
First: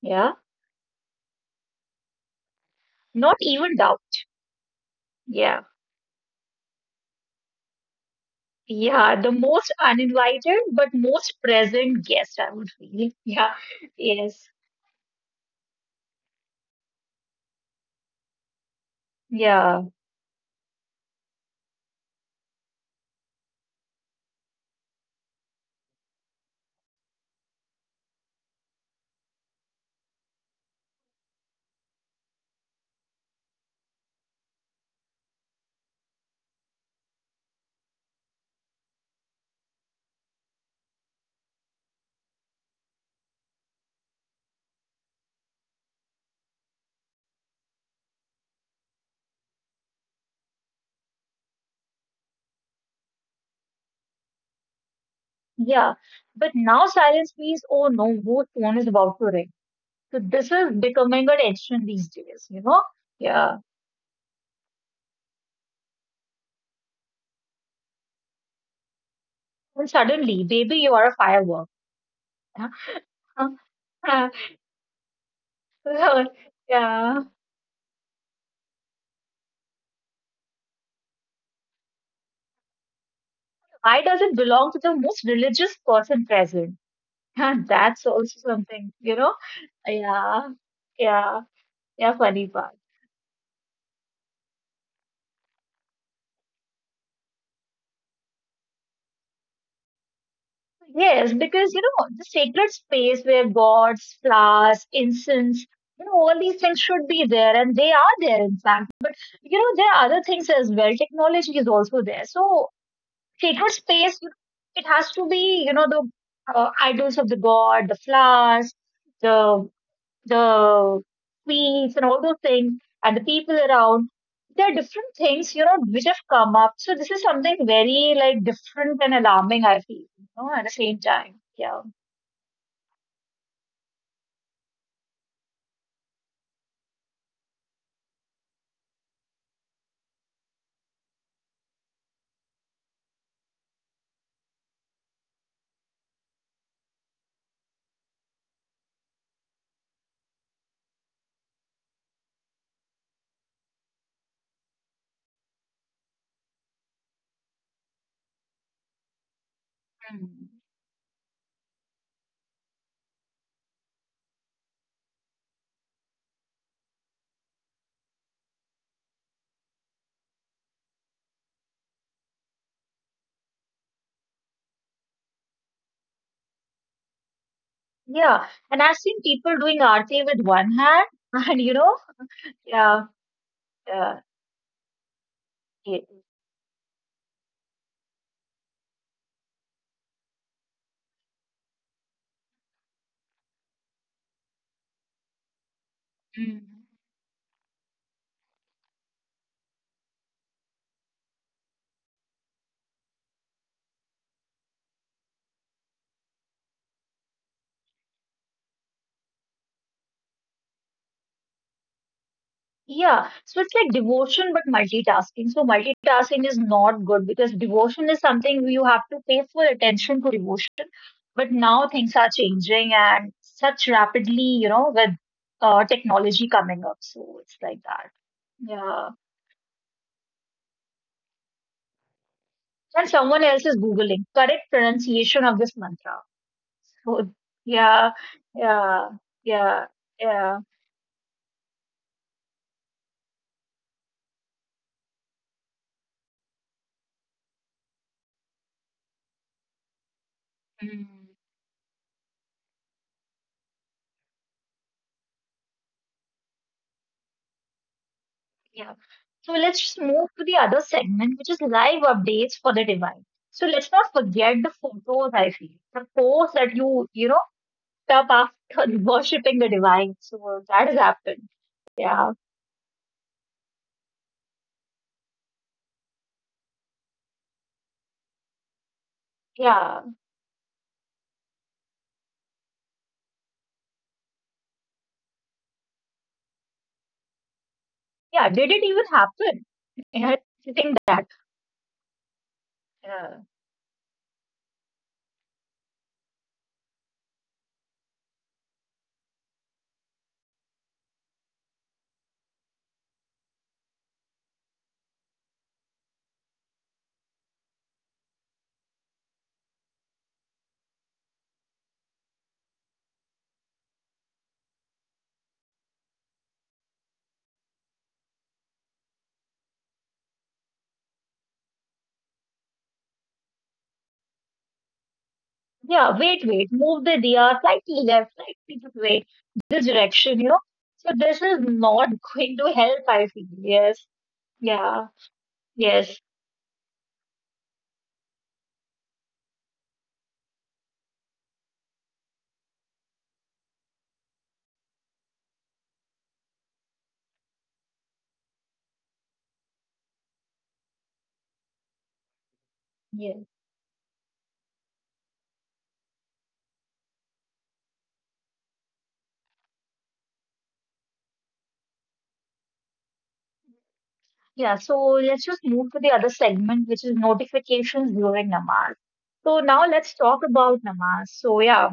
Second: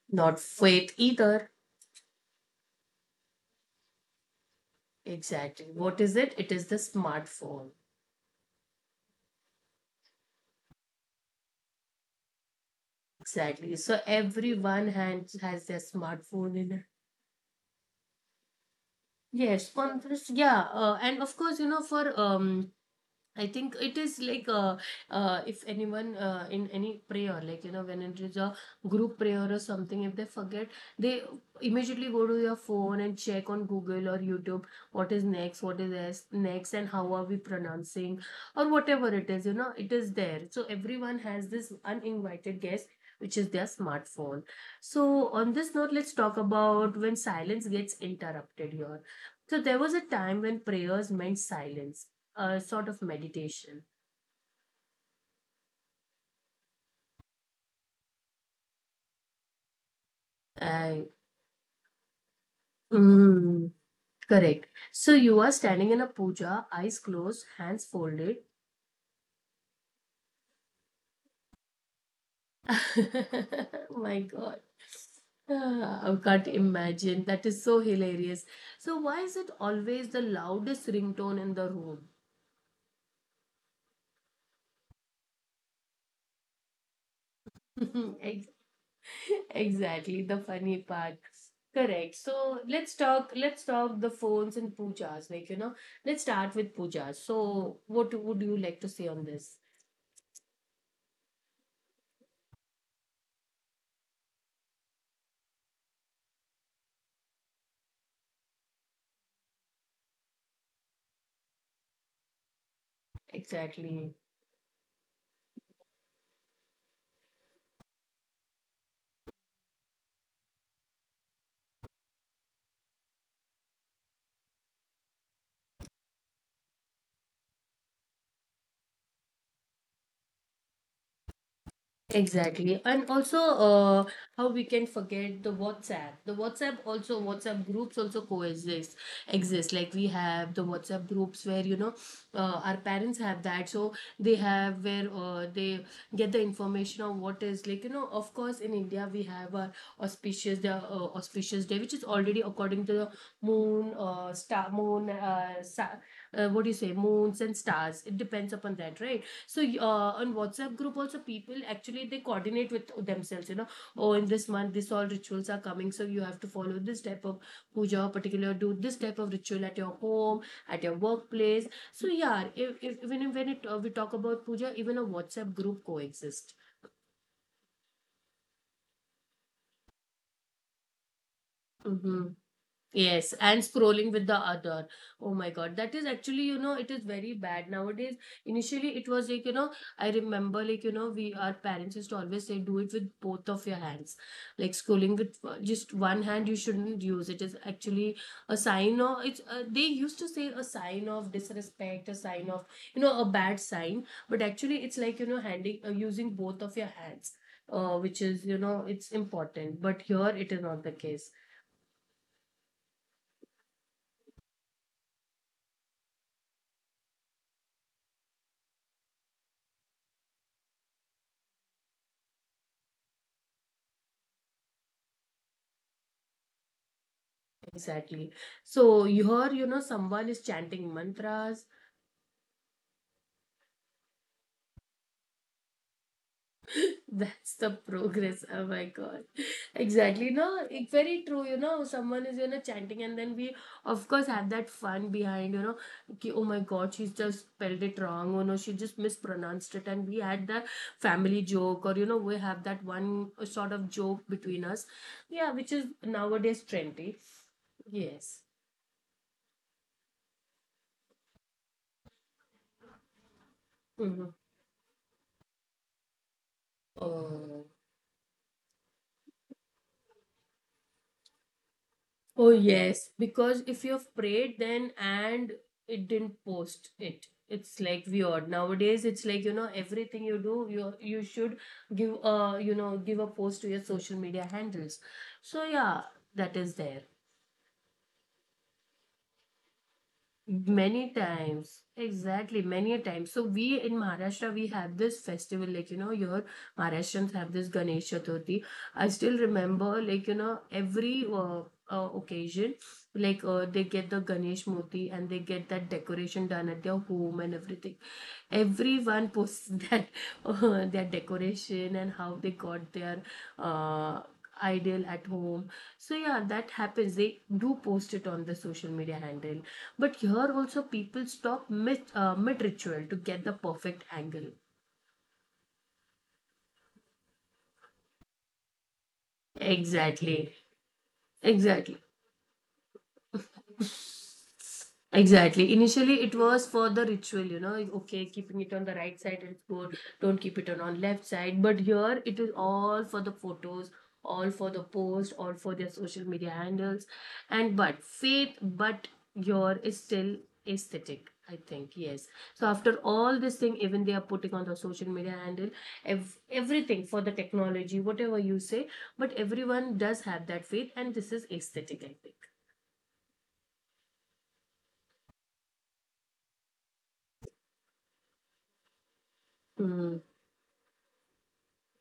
Speaker 2: Yeah.
Speaker 1: Not faith either.
Speaker 2: Not even doubt. Yeah.
Speaker 1: Exactly. What is it? It is the smartphone.
Speaker 2: Yeah. The most uninvited but most present guest, I would feel. Yeah.
Speaker 1: Exactly. So
Speaker 2: Yes.
Speaker 1: everyone hand has their smartphone in it. Yes,
Speaker 2: Yeah.
Speaker 1: on this, yeah, uh, and of course, you know, for um, I think it is like uh, uh, if anyone uh, in any prayer, like you know, when it is a group prayer or something, if they forget, they immediately go to your phone and check on Google or YouTube what is next, what is this next, and how are we pronouncing, or whatever it is, you know, it is there. So everyone has this uninvited guest, which is their smartphone. So, on this note, let's talk about when silence gets interrupted here. So, there was a time when prayers meant silence, a sort of meditation.
Speaker 2: Yeah. But now silence means, oh no, whose phone is about to ring? So this is
Speaker 1: And
Speaker 2: becoming an addiction these days, you know? Yeah.
Speaker 1: mm, correct. So you are standing in a puja, eyes closed, hands folded.
Speaker 2: And suddenly, baby, you are a firework.
Speaker 1: My
Speaker 2: Yeah.
Speaker 1: God.
Speaker 2: Uh,
Speaker 1: Ah, I
Speaker 2: uh,
Speaker 1: can't
Speaker 2: yeah.
Speaker 1: imagine. That is so hilarious. So why is it always the loudest ringtone in the room?
Speaker 2: I doesn't belong to the most religious person present. Yeah, that's also
Speaker 1: Ex-
Speaker 2: something, you know?
Speaker 1: exactly, the
Speaker 2: Yeah.
Speaker 1: funny part.
Speaker 2: Yeah.
Speaker 1: Correct.
Speaker 2: Yeah, funny
Speaker 1: So
Speaker 2: part.
Speaker 1: let's talk let's talk the phones and pujas. Like, you know, let's start with pujas. So what would you like to say on this?
Speaker 2: Yes, because you know, the sacred space where gods, flowers, incense, you know, all these things should be there and they are there in fact. You know, there are other things as well. Technology is also there. So sacred
Speaker 1: Exactly.
Speaker 2: space, you know, it has to be, you know, the uh, idols of the god, the flowers, the the queens, and all those things, and the people around. There are different things, you know, which have come up. So this is something very like different and alarming. I feel, you know, at the same time, yeah.
Speaker 1: Exactly. And also, uh, how we can forget the WhatsApp. The WhatsApp also, WhatsApp groups also coexist, exist. Like we have the WhatsApp groups where, you know, uh, our parents have that. So they have where uh, they get the information of what is like, you know, of course, in India, we have our auspicious, the uh, auspicious day, which is already according to the moon, uh, star, moon, uh, sa- uh, what do you say, moons and stars. It depends upon that, right? So y- uh, on
Speaker 2: Hmm.
Speaker 1: WhatsApp group also people actually they coordinate with themselves. You know, oh in this month this all rituals are coming, so you have to follow this type of puja, or particular do this type of ritual at your home, at your workplace. So yeah, if, if even if- when it uh, we talk about puja, even a WhatsApp group coexist.
Speaker 2: Yeah, and I've seen people doing arti with one hand, and you know,
Speaker 1: Mm-hmm.
Speaker 2: yeah,
Speaker 1: Yes, and scrolling
Speaker 2: yeah,
Speaker 1: with the other. Oh my God, that is actually, you know, it is very bad nowadays. Initially, it was like, you know, I remember, like, you know, we, our parents used to always say, do it with both of your hands. Like scrolling with uh, just one hand, you
Speaker 2: yeah.
Speaker 1: shouldn't use. It is actually a sign of, it's, uh, they used to say a sign of disrespect, a sign of, you know, a bad sign. But actually, it's like, you know, handing, uh, using both of your hands. Uh, which is, you know, it's important, but here it is not the case.
Speaker 2: Yeah, so it's like devotion but multitasking. So multitasking is not good because devotion is something you have to pay full attention to devotion. But now things are changing and such rapidly, you know, with uh, technology coming up. So it's like that.
Speaker 1: Exactly. So
Speaker 2: Yeah.
Speaker 1: you heard, you know, someone is chanting mantras.
Speaker 2: And someone else is Googling correct pronunciation of this mantra. So
Speaker 1: That's the
Speaker 2: yeah,
Speaker 1: progress. Oh my
Speaker 2: yeah,
Speaker 1: God.
Speaker 2: yeah,
Speaker 1: Exactly. No,
Speaker 2: yeah.
Speaker 1: it's very true. You know, someone is, you know, chanting, and then we, of course, have that fun behind, you know, ki, oh my God, she's just spelled it wrong. Oh no, she just mispronounced it. And we had the
Speaker 2: Mm.
Speaker 1: family joke, or, you know, we have that one sort of joke between us. Yeah, which is nowadays trendy. Yes.
Speaker 2: Yeah. So let's just move to the other segment, which is live updates for the divine. So let's not
Speaker 1: Hmm.
Speaker 2: forget the photos I feel, the posts that you, you know, put up after worshipping the divine. So that has happened. Yeah.
Speaker 1: Oh, yes, because if you've prayed then and it didn't post it, it's like weird. Nowadays, it's like, you know,
Speaker 2: Yeah.
Speaker 1: everything you do, you you should give a, you know, give a post to your social media handles. So yeah, that is there.
Speaker 2: Yeah. Did it even happen? Yeah. I think
Speaker 1: Many
Speaker 2: that.
Speaker 1: times, exactly, many times.
Speaker 2: Yeah.
Speaker 1: So we in Maharashtra, we have this festival, like, you know, your Maharashtrians have this Ganesh Chaturthi. I still remember, like, you know, every uh, uh, occasion like uh, they get the ganesh murti and they get that decoration done at their home, and everything everyone posts that uh, their decoration and how they got their uh, ideal at home. So yeah, that happens. They do post it on the social media handle, but here also people stop mid uh, mid ritual to get the perfect angle.
Speaker 2: Yeah. Wait, wait. Move the diya slightly left, slightly this way, this
Speaker 1: Exactly.
Speaker 2: direction, you know. So this is
Speaker 1: Exactly.
Speaker 2: not going to help, I feel. Yes. Yeah.
Speaker 1: Exactly. Initially,
Speaker 2: Yes.
Speaker 1: it was for the ritual, you know, okay, keeping it on the right side, is good. Don't keep it on on left side. But here, it is all for the photos, all for the post, all for their social media handles. And but faith, but your is still aesthetic. I think yes. So after all this
Speaker 2: Yes.
Speaker 1: thing, even they are putting on the social media handle, ev- everything for the technology, whatever you say, but everyone does have that faith, and this is aesthetic. I think.
Speaker 2: Yeah, so let's just move to the other segment, which is notifications during namaz. So now
Speaker 1: Mm.
Speaker 2: let's talk about namaz. So yeah,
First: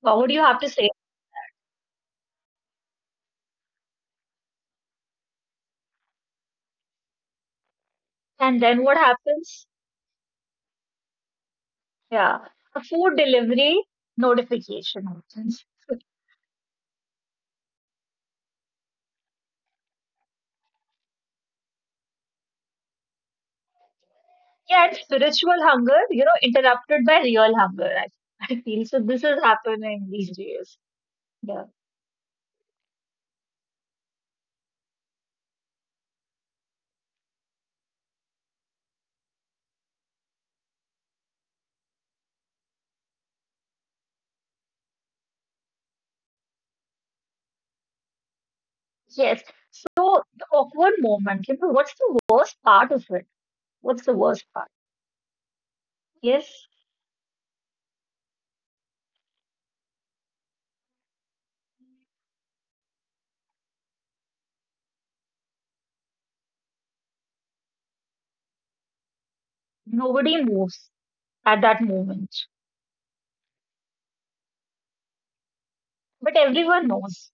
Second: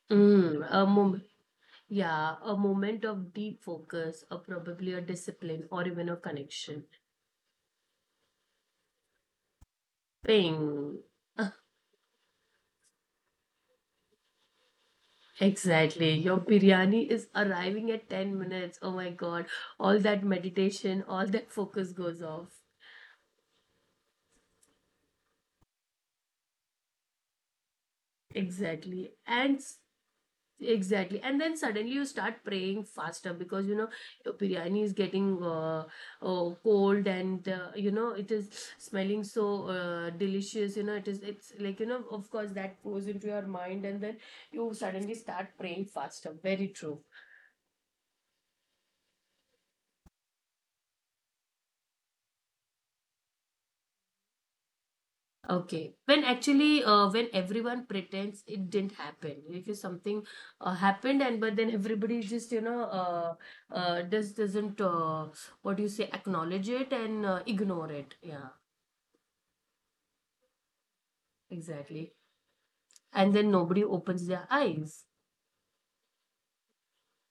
Speaker 2: what would you have
Speaker 1: Mm,
Speaker 2: to
Speaker 1: a
Speaker 2: say?
Speaker 1: mom- Yeah, a moment of deep focus, or probably a discipline, or even a connection.
Speaker 2: And then what happens?
Speaker 1: Ping.
Speaker 2: Yeah, a food delivery notification happens.
Speaker 1: Exactly. Your biryani is arriving at ten minutes. Oh my God. All that meditation, all that focus goes off.
Speaker 2: Yeah, spiritual hunger, you know, interrupted by real hunger. I, I feel so.
Speaker 1: Exactly.
Speaker 2: This is
Speaker 1: And
Speaker 2: happening these days.
Speaker 1: exactly. And then
Speaker 2: Yeah.
Speaker 1: suddenly you start praying faster because you know your biryani is getting uh, oh, cold, and uh, you know it is smelling so uh, delicious. You know, it is, it's like, you know, of course that goes into your mind, and then you suddenly start praying faster. Very true.
Speaker 2: Yes. So the awkward moment. You know, what's the worst part of it? What's the worst part?
Speaker 1: Okay. When
Speaker 2: Yes,
Speaker 1: actually, uh, when everyone pretends it didn't happen, like if you- something uh, happened, and but then everybody just, you know, uh, uh, just doesn't, uh, what do you say, acknowledge it and uh, ignore it. Yeah.
Speaker 2: nobody moves at that
Speaker 1: Exactly.
Speaker 2: moment.
Speaker 1: And then nobody opens their eyes.
Speaker 2: But everyone knows.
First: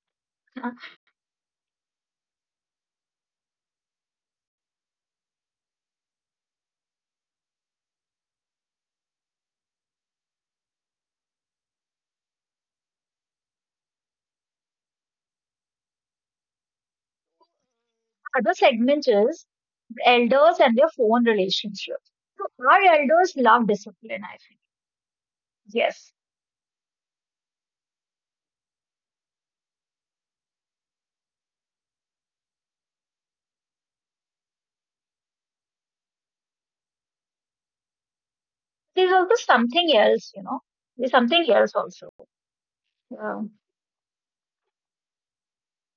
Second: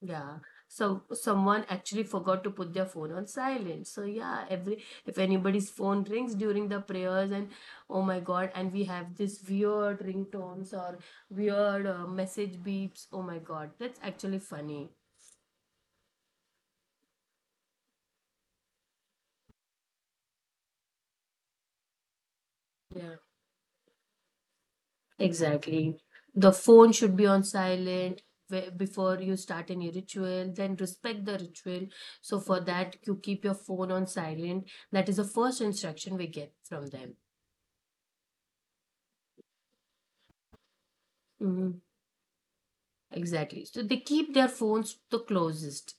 Speaker 1: Yeah. So someone actually forgot to put their phone on silent. So yeah, every if anybody's phone rings during the prayers and oh my God, and we have this weird ringtones or weird uh, message beeps. Oh my God, that's actually funny.
Speaker 2: Other segment is elders and their phone relationship. So our
Speaker 1: Yeah.
Speaker 2: elders love discipline, I think.
Speaker 1: Exactly.
Speaker 2: Yes.
Speaker 1: The phone should be on silent whe- before you start any ritual. Then respect the ritual. So, for that, you keep your phone on silent. That is the first instruction we get from them.
Speaker 2: There's also something else, you know. There's something else
Speaker 1: Mhm.
Speaker 2: also. Um,
Speaker 1: Exactly. So, they keep their phones the closest.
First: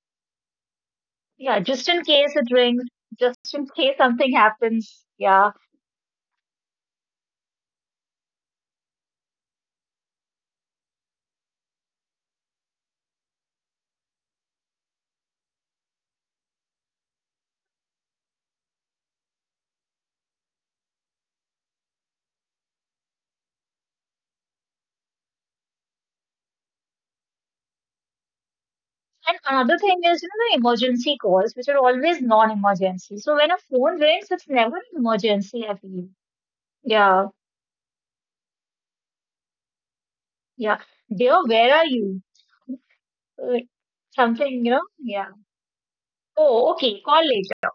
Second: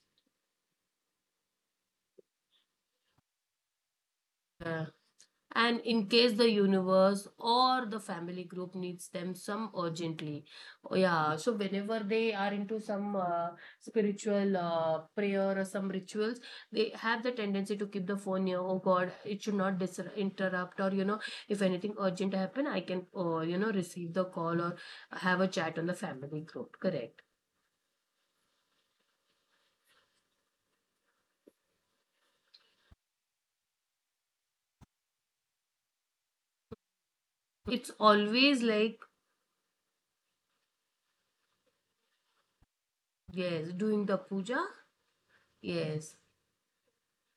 Speaker 2: yeah, just in case it rings, just in case something
Speaker 1: Uh,
Speaker 2: happens. Yeah.
Speaker 1: and in case the universe or the family group needs them some urgently. Oh, yeah, so whenever they are into some uh, spiritual uh, prayer or some rituals, they have the tendency to keep the phone near. Oh god, it should not dis- interrupt, or you know, if anything urgent happen, I can uh, you know, receive the call or have a chat on the family group. Correct.
Speaker 2: And another thing is, you know, the emergency calls, which are always non-emergency. So when a phone rings, it's never an emergency, I feel. Yeah.
Speaker 1: It's always like,
Speaker 2: Yeah. Dear, where are you? Uh,
Speaker 1: yes, doing the
Speaker 2: Something, you know?
Speaker 1: puja.
Speaker 2: Yeah.
Speaker 1: Yes.
Speaker 2: Oh, okay. Call later.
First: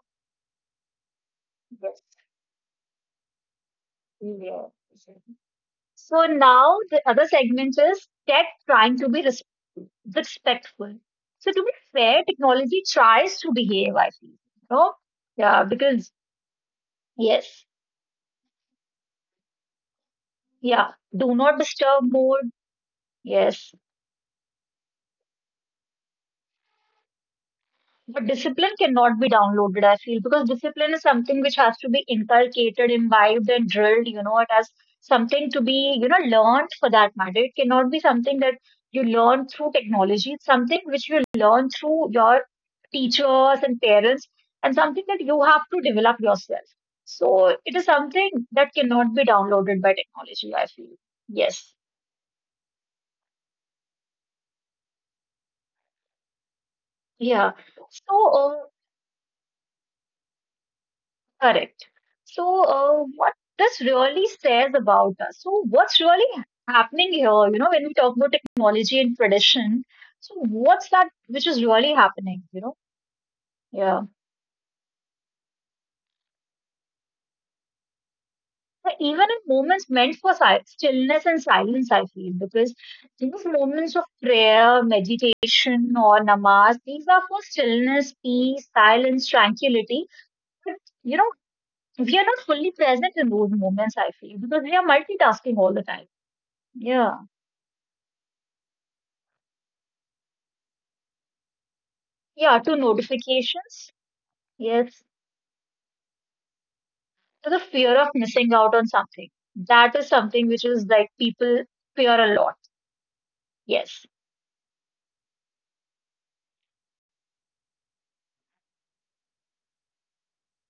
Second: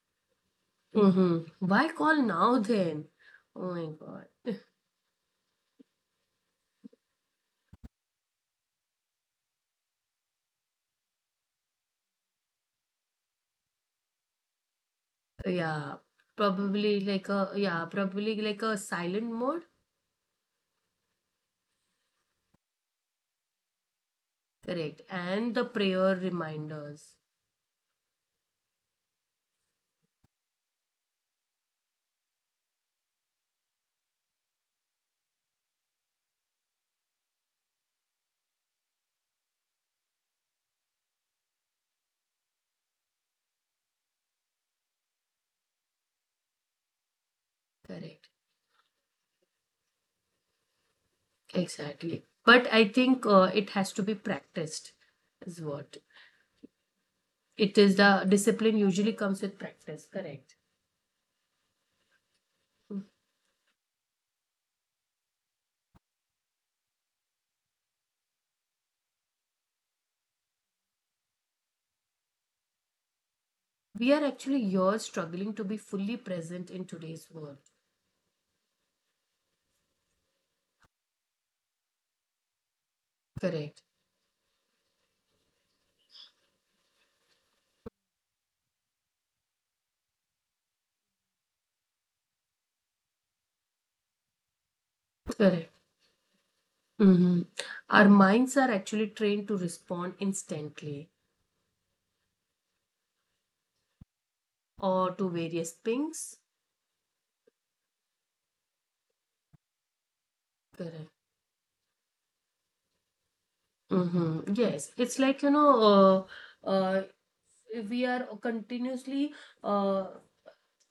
Speaker 1: Mm-hmm. Why
Speaker 2: Yes.
Speaker 1: call now then? Oh my god.
Speaker 2: Yeah. So now the other segment is tech trying to be res- respectful. So to be fair, technology tries to behave, I feel. You know? Yeah,
Speaker 1: Yeah,
Speaker 2: because
Speaker 1: probably like a
Speaker 2: yes,
Speaker 1: yeah, probably like a silent mode.
Speaker 2: yeah. Do not disturb mode. Yes.
Speaker 1: Correct. And the prayer reminders.
Speaker 2: But discipline cannot be downloaded, I feel, because discipline is something which has to be inculcated, imbibed, and drilled. You know, it has something to be, you know, learned for that matter. It cannot be something that you learn through technology. It's something which you learn through your teachers and parents, and something that you have to develop yourself. So it is
Speaker 1: Correct.
Speaker 2: something that cannot be downloaded by technology, I feel. Yes.
Speaker 1: Exactly. But I think uh, it has to be practiced, is what
Speaker 2: Yeah.
Speaker 1: it is.
Speaker 2: So,
Speaker 1: The
Speaker 2: um,
Speaker 1: discipline usually comes with practice. Correct.
Speaker 2: correct. So, uh, what this really says about us. So, what's really happening here, you know, when we talk about technology and tradition, so what's that which is really happening, you know?
Speaker 1: We
Speaker 2: Yeah.
Speaker 1: are actually here struggling to be fully present in today's world.
Speaker 2: So even in moments meant for si stillness and silence, I feel, because these
Speaker 1: Correct.
Speaker 2: moments of prayer, meditation, or namaz, these are for stillness, peace, silence, tranquility. But, you know, we are not fully present in those moments, I feel, because we are
Speaker 1: Correct.
Speaker 2: multitasking all the time. Yeah.
Speaker 1: Hmm. Our minds are actually trained to respond instantly,
Speaker 2: Yeah, to notifications.
Speaker 1: or
Speaker 2: Yes.
Speaker 1: to various pings.
Speaker 2: To the fear of missing out on something. That is something which is
Speaker 1: Correct.
Speaker 2: like people fear a lot. Yes.
Speaker 1: Mm-hmm. Yes, it's like you know, uh, uh, we are continuously uh,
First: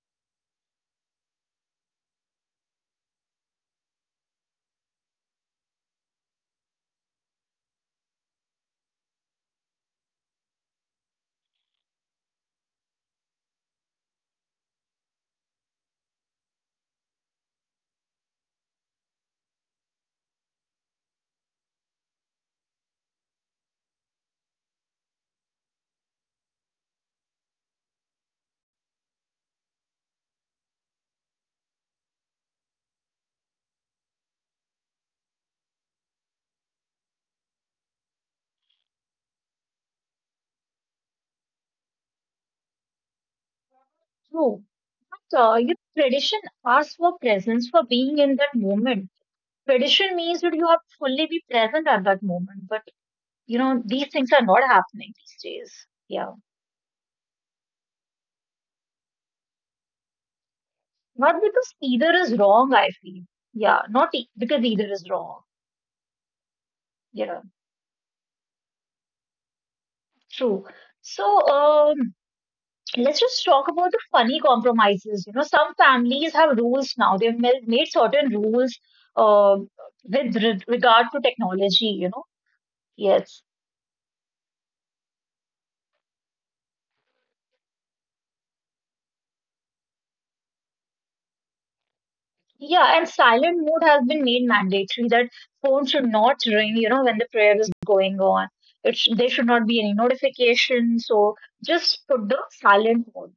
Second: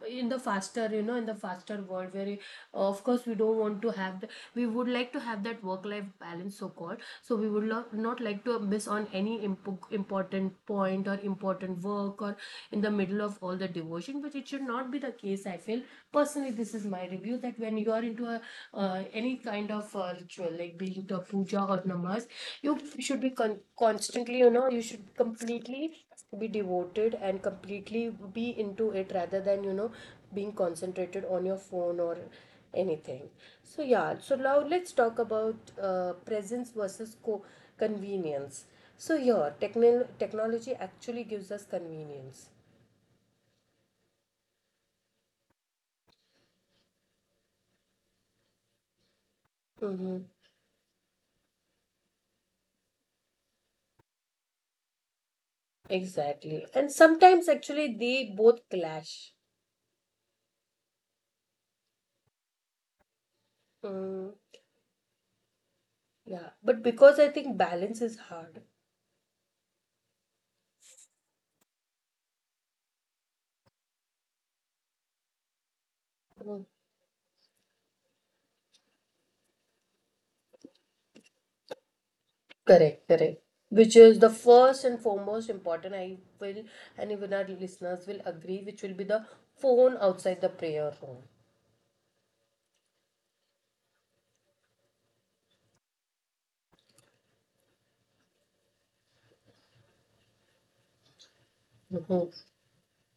Speaker 1: in the faster, you know, in the faster world where uh, of course we don't want to have the, we would like to have that work life balance, so called, so we would not, not like to miss on any imp- important point or important work or in the middle of all the devotion. But it should not be the case, I feel. Personally, this is my review that when you are into a uh, any kind of uh, ritual, like be it a puja or namaz, you should be con- constantly, you know, you should completely be devoted and completely be into it, rather than you know being concentrated on your phone or anything. So yeah, so now let's talk about uh, presence versus co- convenience. So here techno- technology actually gives us convenience.
Speaker 2: True. But uh, your tradition asks for presence, for being in that moment. Tradition
Speaker 1: Mm-hmm.
Speaker 2: means that you have to fully be present at that moment. But, you know, these things are not happening these days. Yeah.
Speaker 1: Exactly, and sometimes actually they both clash.
Speaker 2: Not because either is wrong, I feel. Yeah. Not e-
Speaker 1: Mm,
Speaker 2: because either is wrong.
Speaker 1: yeah, but because I
Speaker 2: Yeah.
Speaker 1: think balance is hard.
Speaker 2: True. So, um, let's just talk about the funny compromises. You know, some families have
Speaker 1: Mm-hmm.
Speaker 2: rules now. They've ma- made certain rules uh, with re- regard to technology, you know.
Speaker 1: Correct,
Speaker 2: Yes.
Speaker 1: correct. Which is the first and foremost important, I will, and even our listeners will agree, which will be the phone outside the prayer room.
Speaker 2: Yeah, and silent mode has been made mandatory that phone should not ring, you know, when the prayer is going on. It sh- there should not be any notification. So just put the
Speaker 1: Mhm.
Speaker 2: silent mode.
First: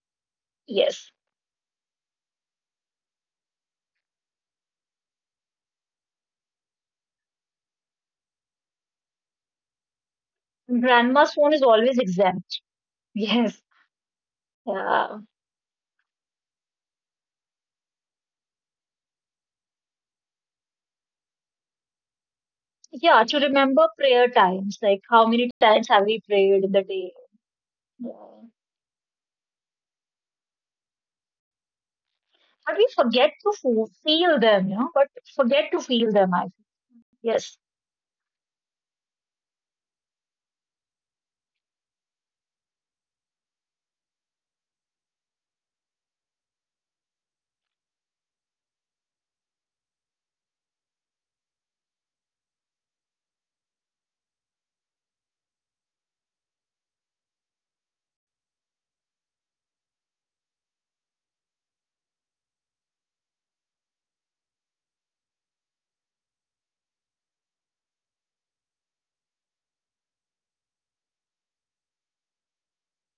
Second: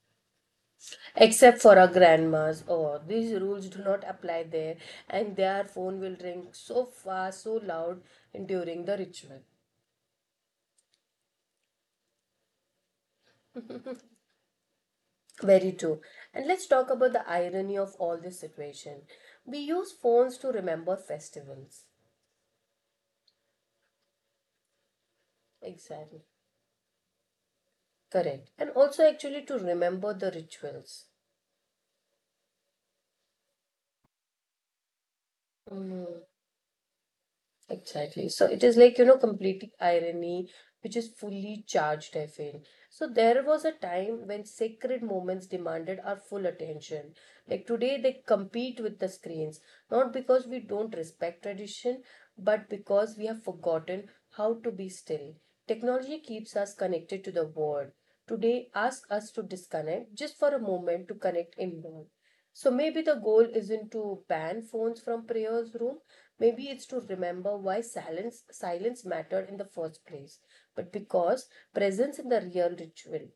Speaker 2: Yes.
Speaker 1: Except for our grandmas, oh, these rules do not apply there, and their phone will ring so fast, so loud during the ritual.
Speaker 2: Grandma's phone is always exempt. Yes. Yeah.
Speaker 1: Very true. And let's talk about the irony of all this situation. We use phones to remember festivals.
Speaker 2: Yeah, to remember prayer times, like how many times have we
Speaker 1: Exactly.
Speaker 2: prayed in the day? Yeah.
Speaker 1: Correct. And also, actually, to remember the rituals.
Speaker 2: But we forget to fo- feel them, you know, but forget to feel them, I think. Yes,
Speaker 1: Exactly. So it is like, you know, complete irony, which is fully charged, I feel. So there was a time when sacred moments demanded our full attention. Like today, they compete with the screens, not because we don't respect tradition, but because we have forgotten how to be still. Technology keeps us connected to the world. Today, ask us to disconnect just for a moment to connect inward. So maybe the goal isn't to ban phones from prayers room. Maybe it's to remember why silence silence mattered in the first place. But because presence is the real ritual.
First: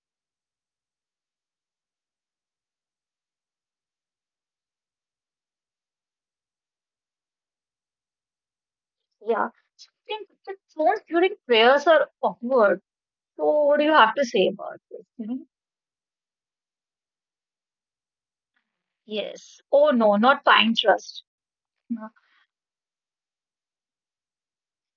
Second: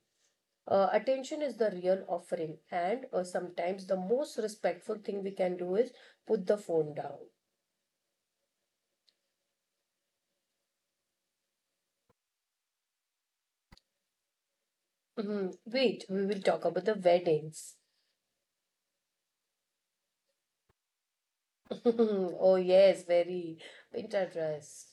Speaker 1: Uh, attention is the real offering, and uh, sometimes the most respectful thing we can do is put the phone down.
Speaker 2: yeah. So I think the tones during prayers are awkward. So what do you have to say about this? You know?
Speaker 1: Mhm. Wait, we will talk about the weddings.
Speaker 2: Yes. Oh no, not pine trust. No.
Speaker 1: Oh yes, very Pinterest.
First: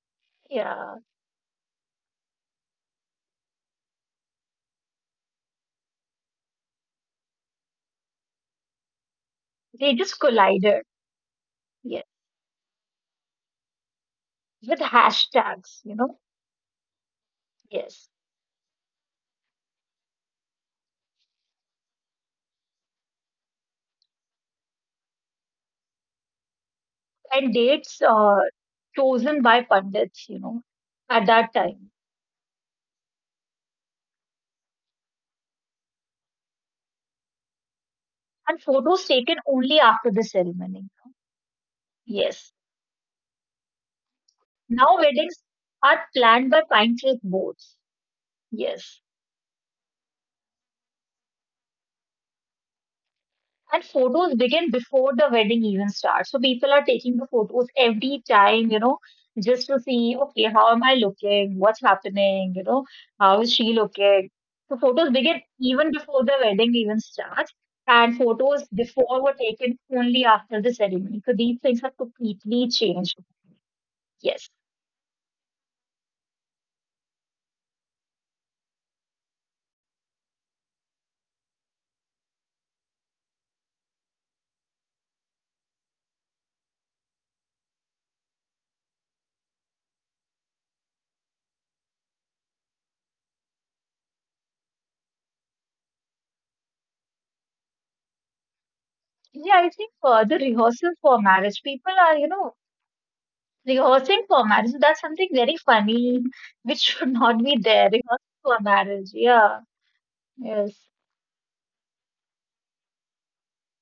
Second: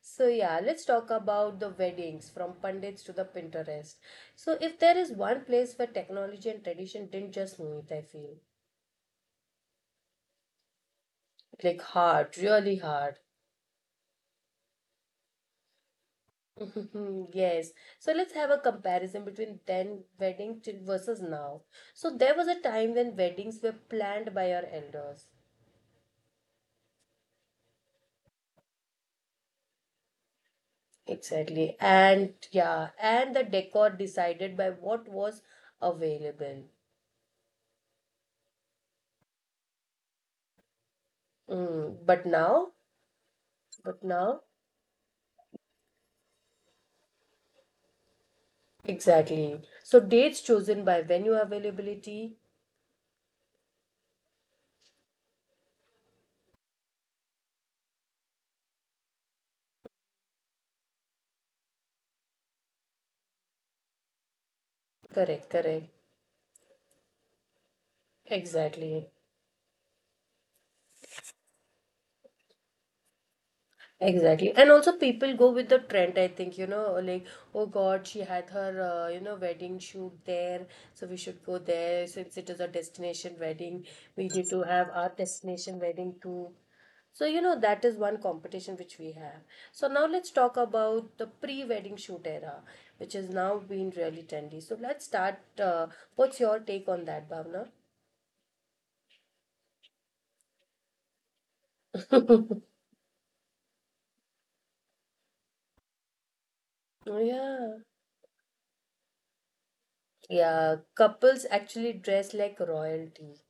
Speaker 1: So yeah, let's
Speaker 2: Yeah.
Speaker 1: talk about the weddings from Pandits to the Pinterest. So if there is one place where technology and tradition didn't just meet, I feel,
Speaker 2: They just collided.
Speaker 1: like
Speaker 2: Yes.
Speaker 1: hard, really hard.
Speaker 2: With hashtags, you know.
Speaker 1: Yes.
Speaker 2: Yes.
Speaker 1: So let's have a comparison between then wedding till- versus now. So there was a time when weddings were planned by our elders.
Speaker 2: And dates uh, chosen by pundits, you know, at that time.
Speaker 1: Exactly. And yeah, and the decor decided by what was available.
Speaker 2: And photos taken only after the ceremony.
Speaker 1: Mm, but
Speaker 2: Yes.
Speaker 1: now, but now.
Speaker 2: Now weddings are planned by pine tree boards. Yes.
Speaker 1: Exactly. So dates chosen by venue availability.
Speaker 2: And photos begin before the wedding even starts. So people are taking the photos every time, you know, just to see, okay, how am I looking? What's happening? You know, how is she looking? So photos begin
Speaker 1: Correct,
Speaker 2: even
Speaker 1: correct.
Speaker 2: before the wedding even starts. And photos
Speaker 1: Exactly.
Speaker 2: before were taken only after the ceremony. So these things have completely changed. Yes.
Speaker 1: Exactly. And also people go with the trend, I think, you know, like, oh God, she had her, uh, you know, wedding shoot there, so we should go there since it is a destination wedding. We need to have our destination wedding too. So, you know, that is one competition which we have. So, now let's talk about the pre wedding shoot era, which has now been really trendy. So, let's start. Uh, what's your take on that, Bhavna?
Speaker 2: Yeah, I think uh, the rehearsal for marriage, people are, you know, rehearsing for marriage. So that's something very funny, which should not be there.
Speaker 1: Yeah.
Speaker 2: Rehearsal for marriage. Yeah, yes.
Speaker 1: Yeah. Couples actually dress like royalty.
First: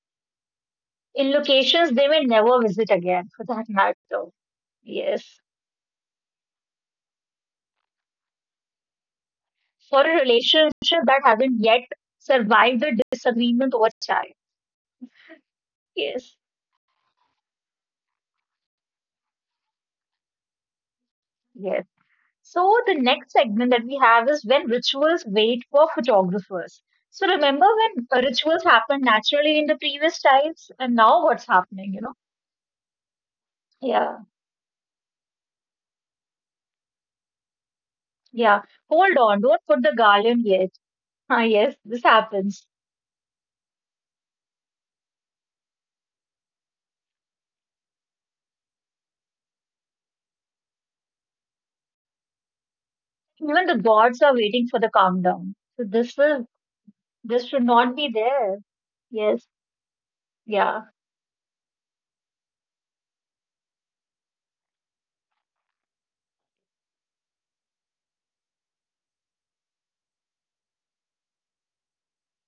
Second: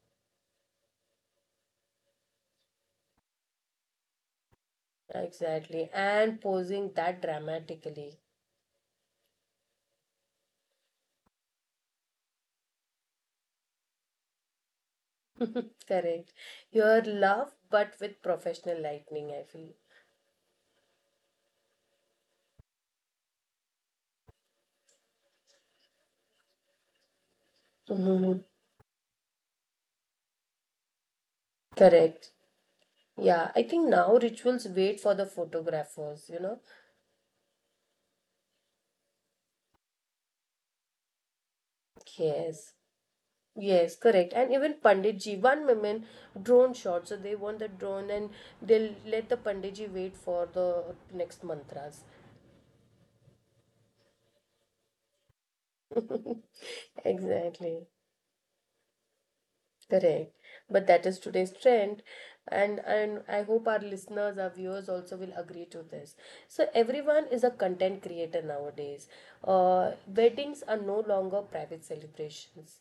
Speaker 2: In locations they may never visit again, for that matter. Yes.
Speaker 1: Exactly. And posing that dramatically.
Speaker 2: For a relationship that haven't yet survived the disagreement over child.
Speaker 1: Correct.
Speaker 2: Yes.
Speaker 1: Your love, but with professional lightning, I feel.
Speaker 2: Yes. So the next segment that we have is when rituals wait for photographers. So remember when uh,
Speaker 1: Mhm.
Speaker 2: rituals happened naturally in the previous times and now what's happening, you
Speaker 1: Correct.
Speaker 2: know?
Speaker 1: Yeah. I think now
Speaker 2: Yeah,
Speaker 1: rituals wait for the photographers, you know?
Speaker 2: yeah. Hold on, don't put the garland yet. Ah, yes, this
Speaker 1: Yes.
Speaker 2: happens.
Speaker 1: Yes, correct. And even Panditji, one woman drone shot. So they want the drone, and they'll let the Panditji wait for the next mantras.
Speaker 2: Even the gods are waiting for the countdown. So this will this
Speaker 1: Exactly.
Speaker 2: should not be there. Yes,
Speaker 1: Correct. But that
Speaker 2: yeah.
Speaker 1: is today's trend, and and I hope our listeners, our viewers also will agree to this. So everyone is a content creator nowadays. Uh, weddings are no longer private celebrations.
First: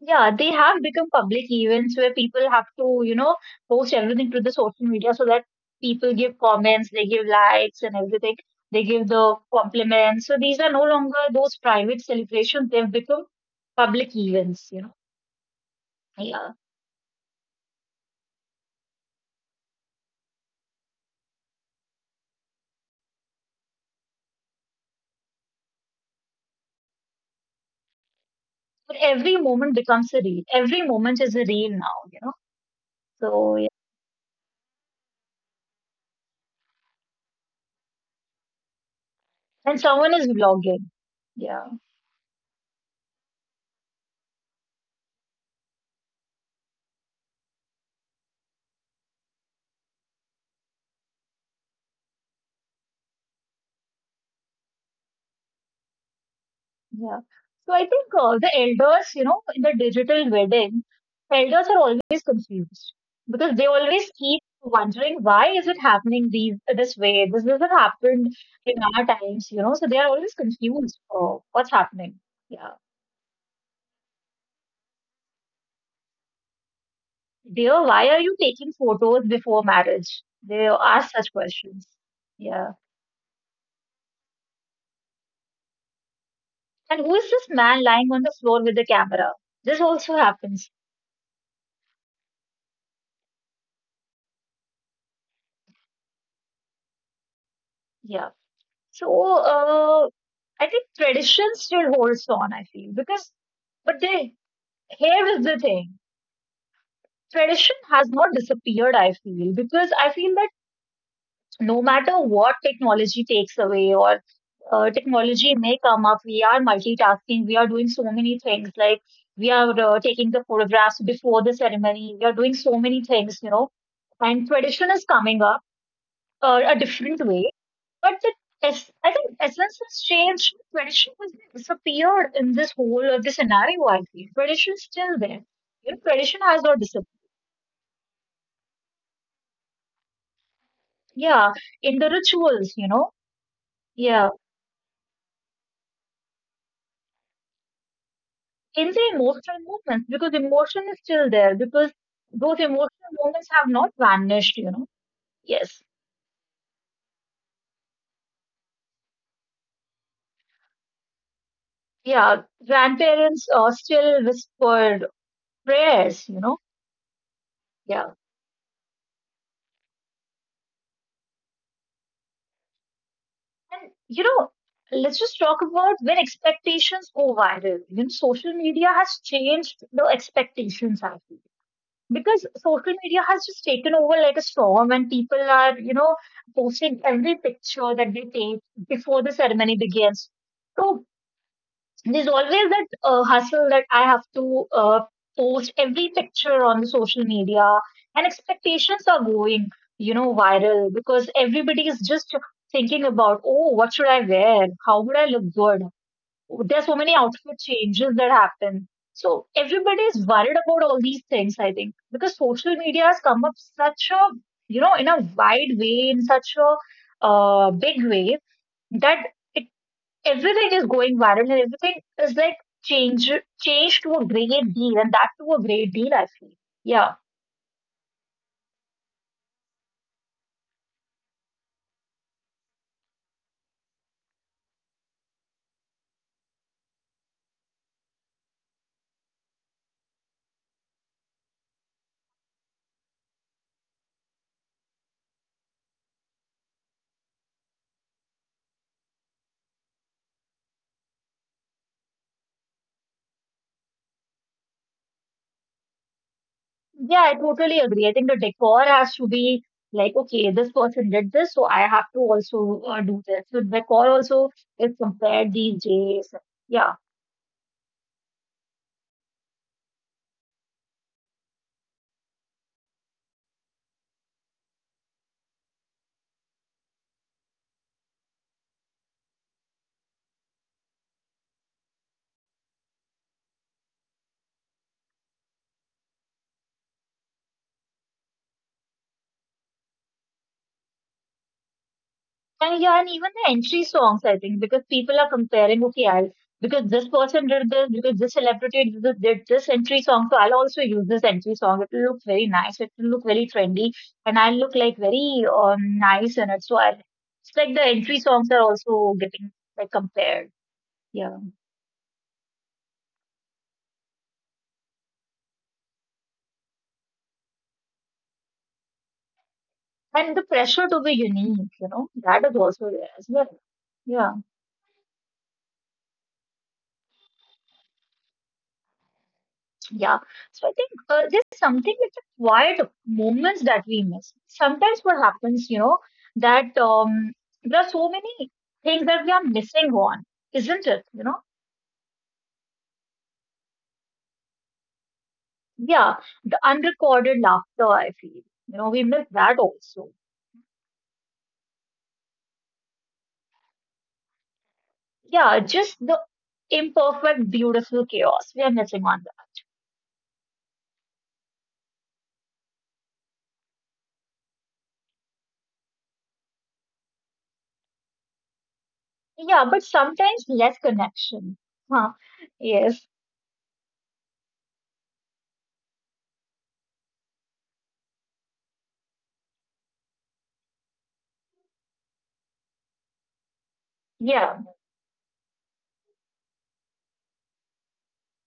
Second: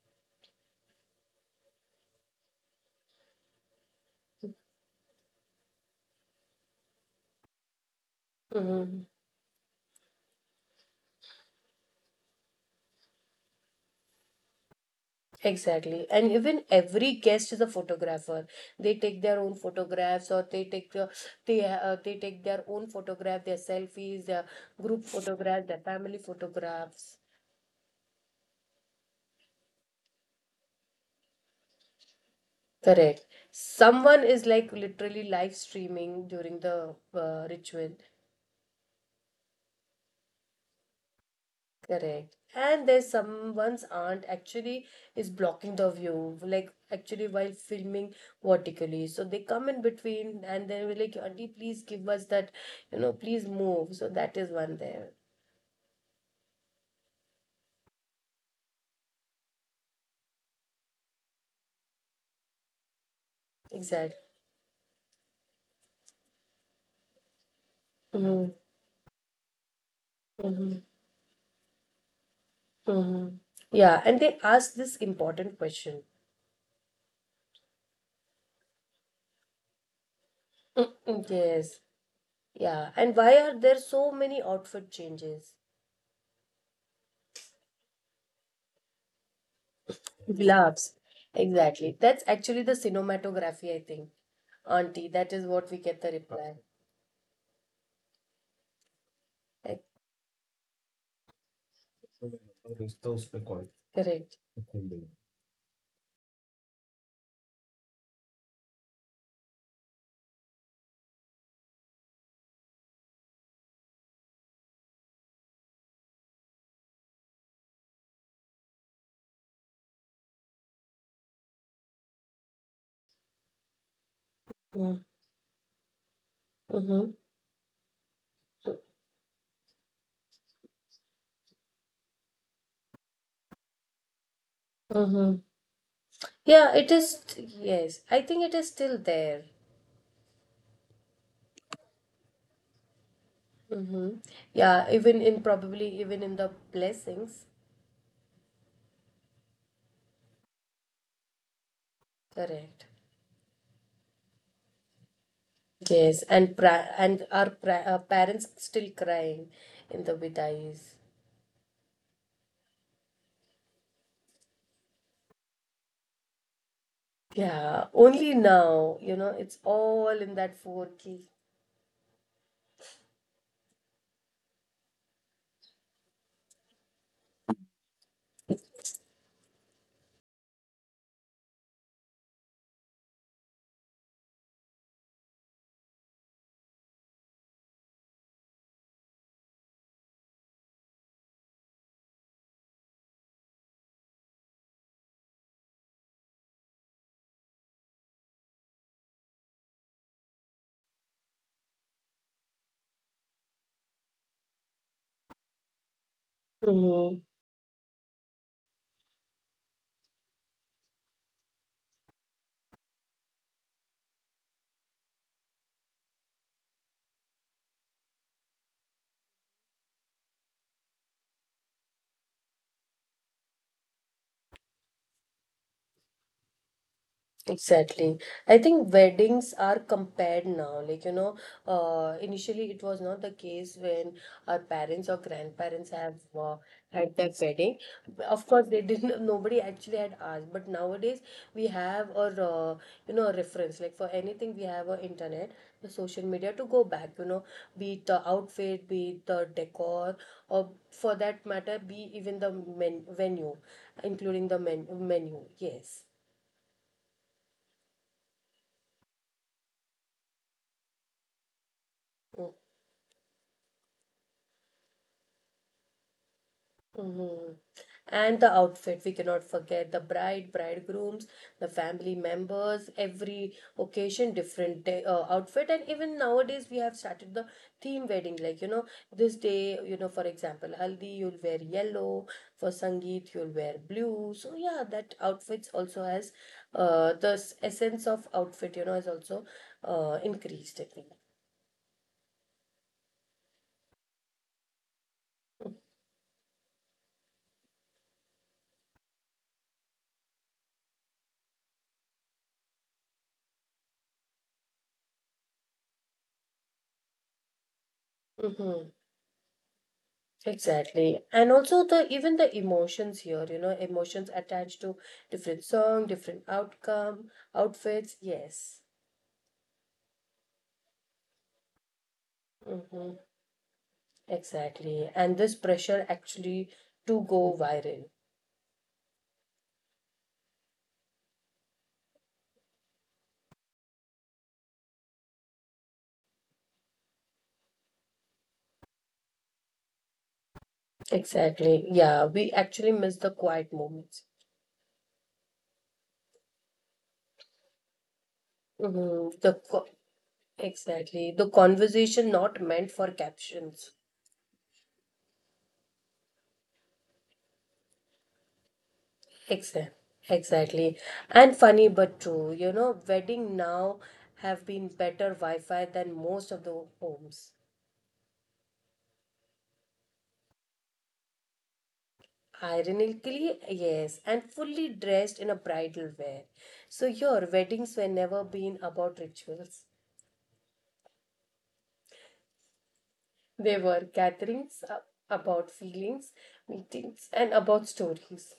Speaker 2: Yeah, they have become public events where people have to, you know, post everything to the social media so that people give comments, they give likes and everything, they
Speaker 1: Mm-hmm.
Speaker 2: give the compliments. So these are no longer those private celebrations, they've become public events, you know.
Speaker 1: Exactly. And
Speaker 2: Yeah.
Speaker 1: even every guest is a photographer. They take their own photographs, or they take the, they uh, they take their own photograph, their selfies, their group photographs, their family photographs.
Speaker 2: But every moment becomes a reel. Every moment is a reel now, you know.
Speaker 1: Correct.
Speaker 2: So yeah.
Speaker 1: Someone is like literally live streaming during the uh, ritual.
Speaker 2: And someone is vlogging. Yeah.
Speaker 1: Correct. And there's someone's aunt actually is blocking the view, like actually while filming vertically. So they come in between and they were like, Auntie, please give us that, you know, please move. So that is one there.
Speaker 2: Yeah. So I think uh, the elders, you know, in the digital wedding, elders are always confused because they always
Speaker 1: Exactly.
Speaker 2: keep wondering why is it happening these this way? This doesn't happen
Speaker 1: Mm-hmm.
Speaker 2: in our times, you know. So they are always
Speaker 1: Mm-hmm.
Speaker 2: confused. Oh, what's happening? Yeah.
Speaker 1: Mm-hmm. Yeah. And they ask this important question.
Speaker 2: Dear, why are you taking photos before marriage? They ask such
Speaker 1: Yes.
Speaker 2: questions. Yeah.
Speaker 1: Yeah. And why are there so many outfit changes?
Speaker 2: And who is this man lying on the floor with the camera? This also happens.
Speaker 1: Gloves. Exactly. That's actually the cinematography, I think. Auntie, that is what we get the reply.
Speaker 2: Yeah. So
Speaker 1: Eh.
Speaker 2: uh, I think tradition still holds on, I feel, because but they
Speaker 1: Correct.
Speaker 2: here is the thing. Tradition has not disappeared, I feel, because I feel that no matter what technology takes away or uh, technology may come up, we are multitasking, we are doing so many things, like we are uh, taking the photographs before the ceremony, we are doing so many things, you know, and tradition is coming up uh, a
Speaker 1: Mm-hmm.
Speaker 2: different way. But the es- I think essence has changed. Tradition has disappeared in this whole of the scenario. I feel tradition is still there.
Speaker 1: Mm-hmm.
Speaker 2: You know, tradition has not
Speaker 1: Yeah, it
Speaker 2: disappeared.
Speaker 1: is. Yes, I think it is still there.
Speaker 2: Yeah, in the rituals, you know,
Speaker 1: Mm-hmm.
Speaker 2: yeah,
Speaker 1: Yeah, even in probably even in the blessings.
Speaker 2: in the emotional moments because emotion is still there because those
Speaker 1: Correct.
Speaker 2: emotional moments have not vanished. You know, yes,
Speaker 1: Yes, and pra- and our pra- uh, parents still crying in the vidais.
Speaker 2: yeah, grandparents uh, still whispered prayers. You know,
Speaker 1: Yeah,
Speaker 2: yeah.
Speaker 1: only now, you know, it's all in that four K.
Speaker 2: And you know, let's just talk about when expectations go viral. You know, social media has changed the expectations actually. Because social media has just taken over like a storm, and people are, you know, posting every picture that they take before the ceremony begins. So there's always that uh, hustle that I have to uh, post every picture on the social media, and expectations are going, you know, viral because everybody is just thinking about, oh, what should I wear? How would I look good? There's so many outfit changes that happen. So everybody is worried about all these things, I think, because social media has come up such a, you know, in a wide way, in such a uh, big way that it everything is going viral and everything is like change changed to a great deal and that to a great deal I feel. Yeah.
Speaker 1: Exactly. I think weddings are compared now. Like, you know, uh, initially it was not the case when our parents or grandparents have uh, had their wedding. Of course, they didn't, nobody actually had asked. But nowadays, we have a, uh, you know, a reference. Like, for anything, we have a internet, the social media to go back, you know, be it the outfit, be it the decor, or for that matter, be even the men venue, including the men menu. Yes.
Speaker 2: Yeah, I totally agree. I think the decor has to be like, okay, this person did this, so I have to also uh, do this. So decor also is compared these days. Yeah.
Speaker 1: Mhm. And the outfit, we cannot forget the bride, bridegrooms, the family members, every occasion, different day, uh, outfit. And even nowadays, we have started the theme wedding. Like, you know, this day, you know, for example, Haldi, you'll wear yellow. For Sangeet, you'll wear blue. So, yeah, that outfits also has uh, the s- essence of outfit, you know, has also uh, increased, I think.
Speaker 2: And yeah, and even the entry songs, I think, because people are comparing, okay, I'll because this person did this, because this celebrity did this, did this entry song, so I'll also use this entry song. It will look very nice, it will look very trendy, and I'll look like very um, nice in it. So I, it's like the entry songs are
Speaker 1: Mm-hmm.
Speaker 2: also getting like compared.
Speaker 1: Exactly. And
Speaker 2: Yeah.
Speaker 1: also the even the emotions here, you know, emotions attached to different song, different outcome, outfits. Yes.
Speaker 2: And the pressure to be unique, you know, that is also
Speaker 1: Mm-hmm.
Speaker 2: there as well. Yeah.
Speaker 1: Exactly. And this pressure actually to go viral.
Speaker 2: Yeah. So I think uh, there's something with the quiet moments that we miss. Sometimes what happens, you know, that um, there are so many things that we are missing on, isn't it? You know,
Speaker 1: Exactly. Yeah, we actually miss the quiet moments.
Speaker 2: yeah, the unrecorded laughter, I feel, you know, we miss
Speaker 1: Mm-hmm. The
Speaker 2: that
Speaker 1: co-
Speaker 2: also.
Speaker 1: exactly. The conversation not meant for captions.
Speaker 2: Yeah, just the imperfect, beautiful chaos. We are missing on
Speaker 1: Exactly. Exactly. And funny but true, you know, wedding now have been better Wi-Fi than most of the homes.
Speaker 2: that. Yeah, but sometimes less connection. Huh. Yes.
Speaker 1: Ironically, yes, and fully dressed in a bridal wear. So your weddings were never been about rituals. They were
Speaker 2: Yeah.
Speaker 1: gatherings uh, about feelings, meetings, and about stories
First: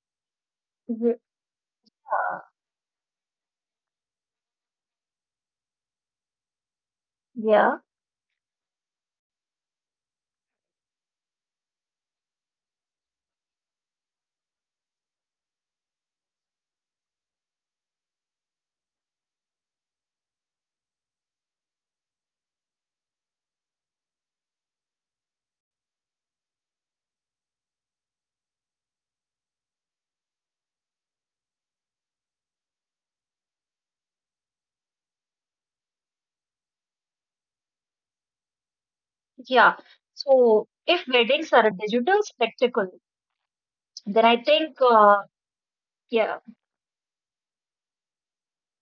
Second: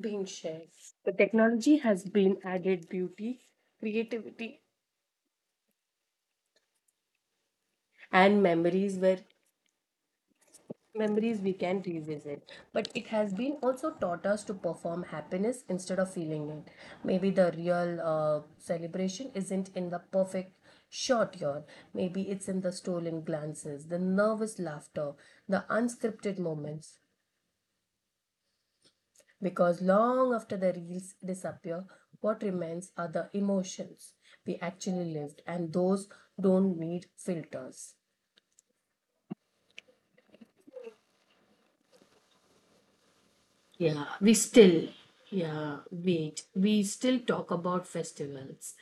Speaker 1: being shared. The
Speaker 2: Yeah.
Speaker 1: technology has been added beauty, creativity,
Speaker 2: Yeah.
Speaker 1: and memories were memories we can revisit, but it has been also taught us to perform happiness instead of feeling it. Maybe the real uh, celebration isn't in the perfect short yawn. Maybe it's in the stolen glances, the nervous laughter, the unscripted moments, because long after the reels disappear, what remains are the emotions we actually lived, and those don't need filters.
Speaker 2: Yeah. So if weddings are a digital spectacle,
Speaker 1: Yeah,
Speaker 2: then
Speaker 1: we
Speaker 2: I think,
Speaker 1: still,
Speaker 2: uh,
Speaker 1: yeah,
Speaker 2: yeah,
Speaker 1: wait, we still talk about festivals.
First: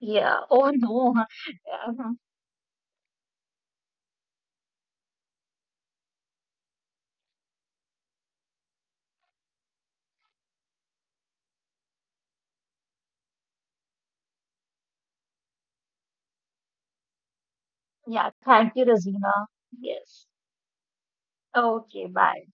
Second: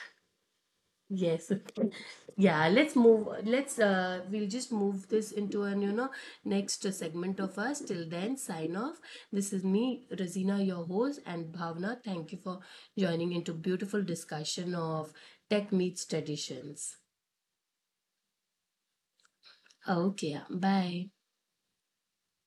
Speaker 2: yeah. Oh no.
Speaker 1: Yes. Yeah, let's move. Let's, uh, we'll just move this into an, you know, next segment of us. Till then, sign off. This is me, Razina, your host, and Bhavna. Thank you for joining into beautiful discussion of tech meets traditions.
Speaker 2: Yeah. Thank you, Razina. Yes.
Speaker 1: Okay, yeah, bye.
Speaker 2: Okay. Bye.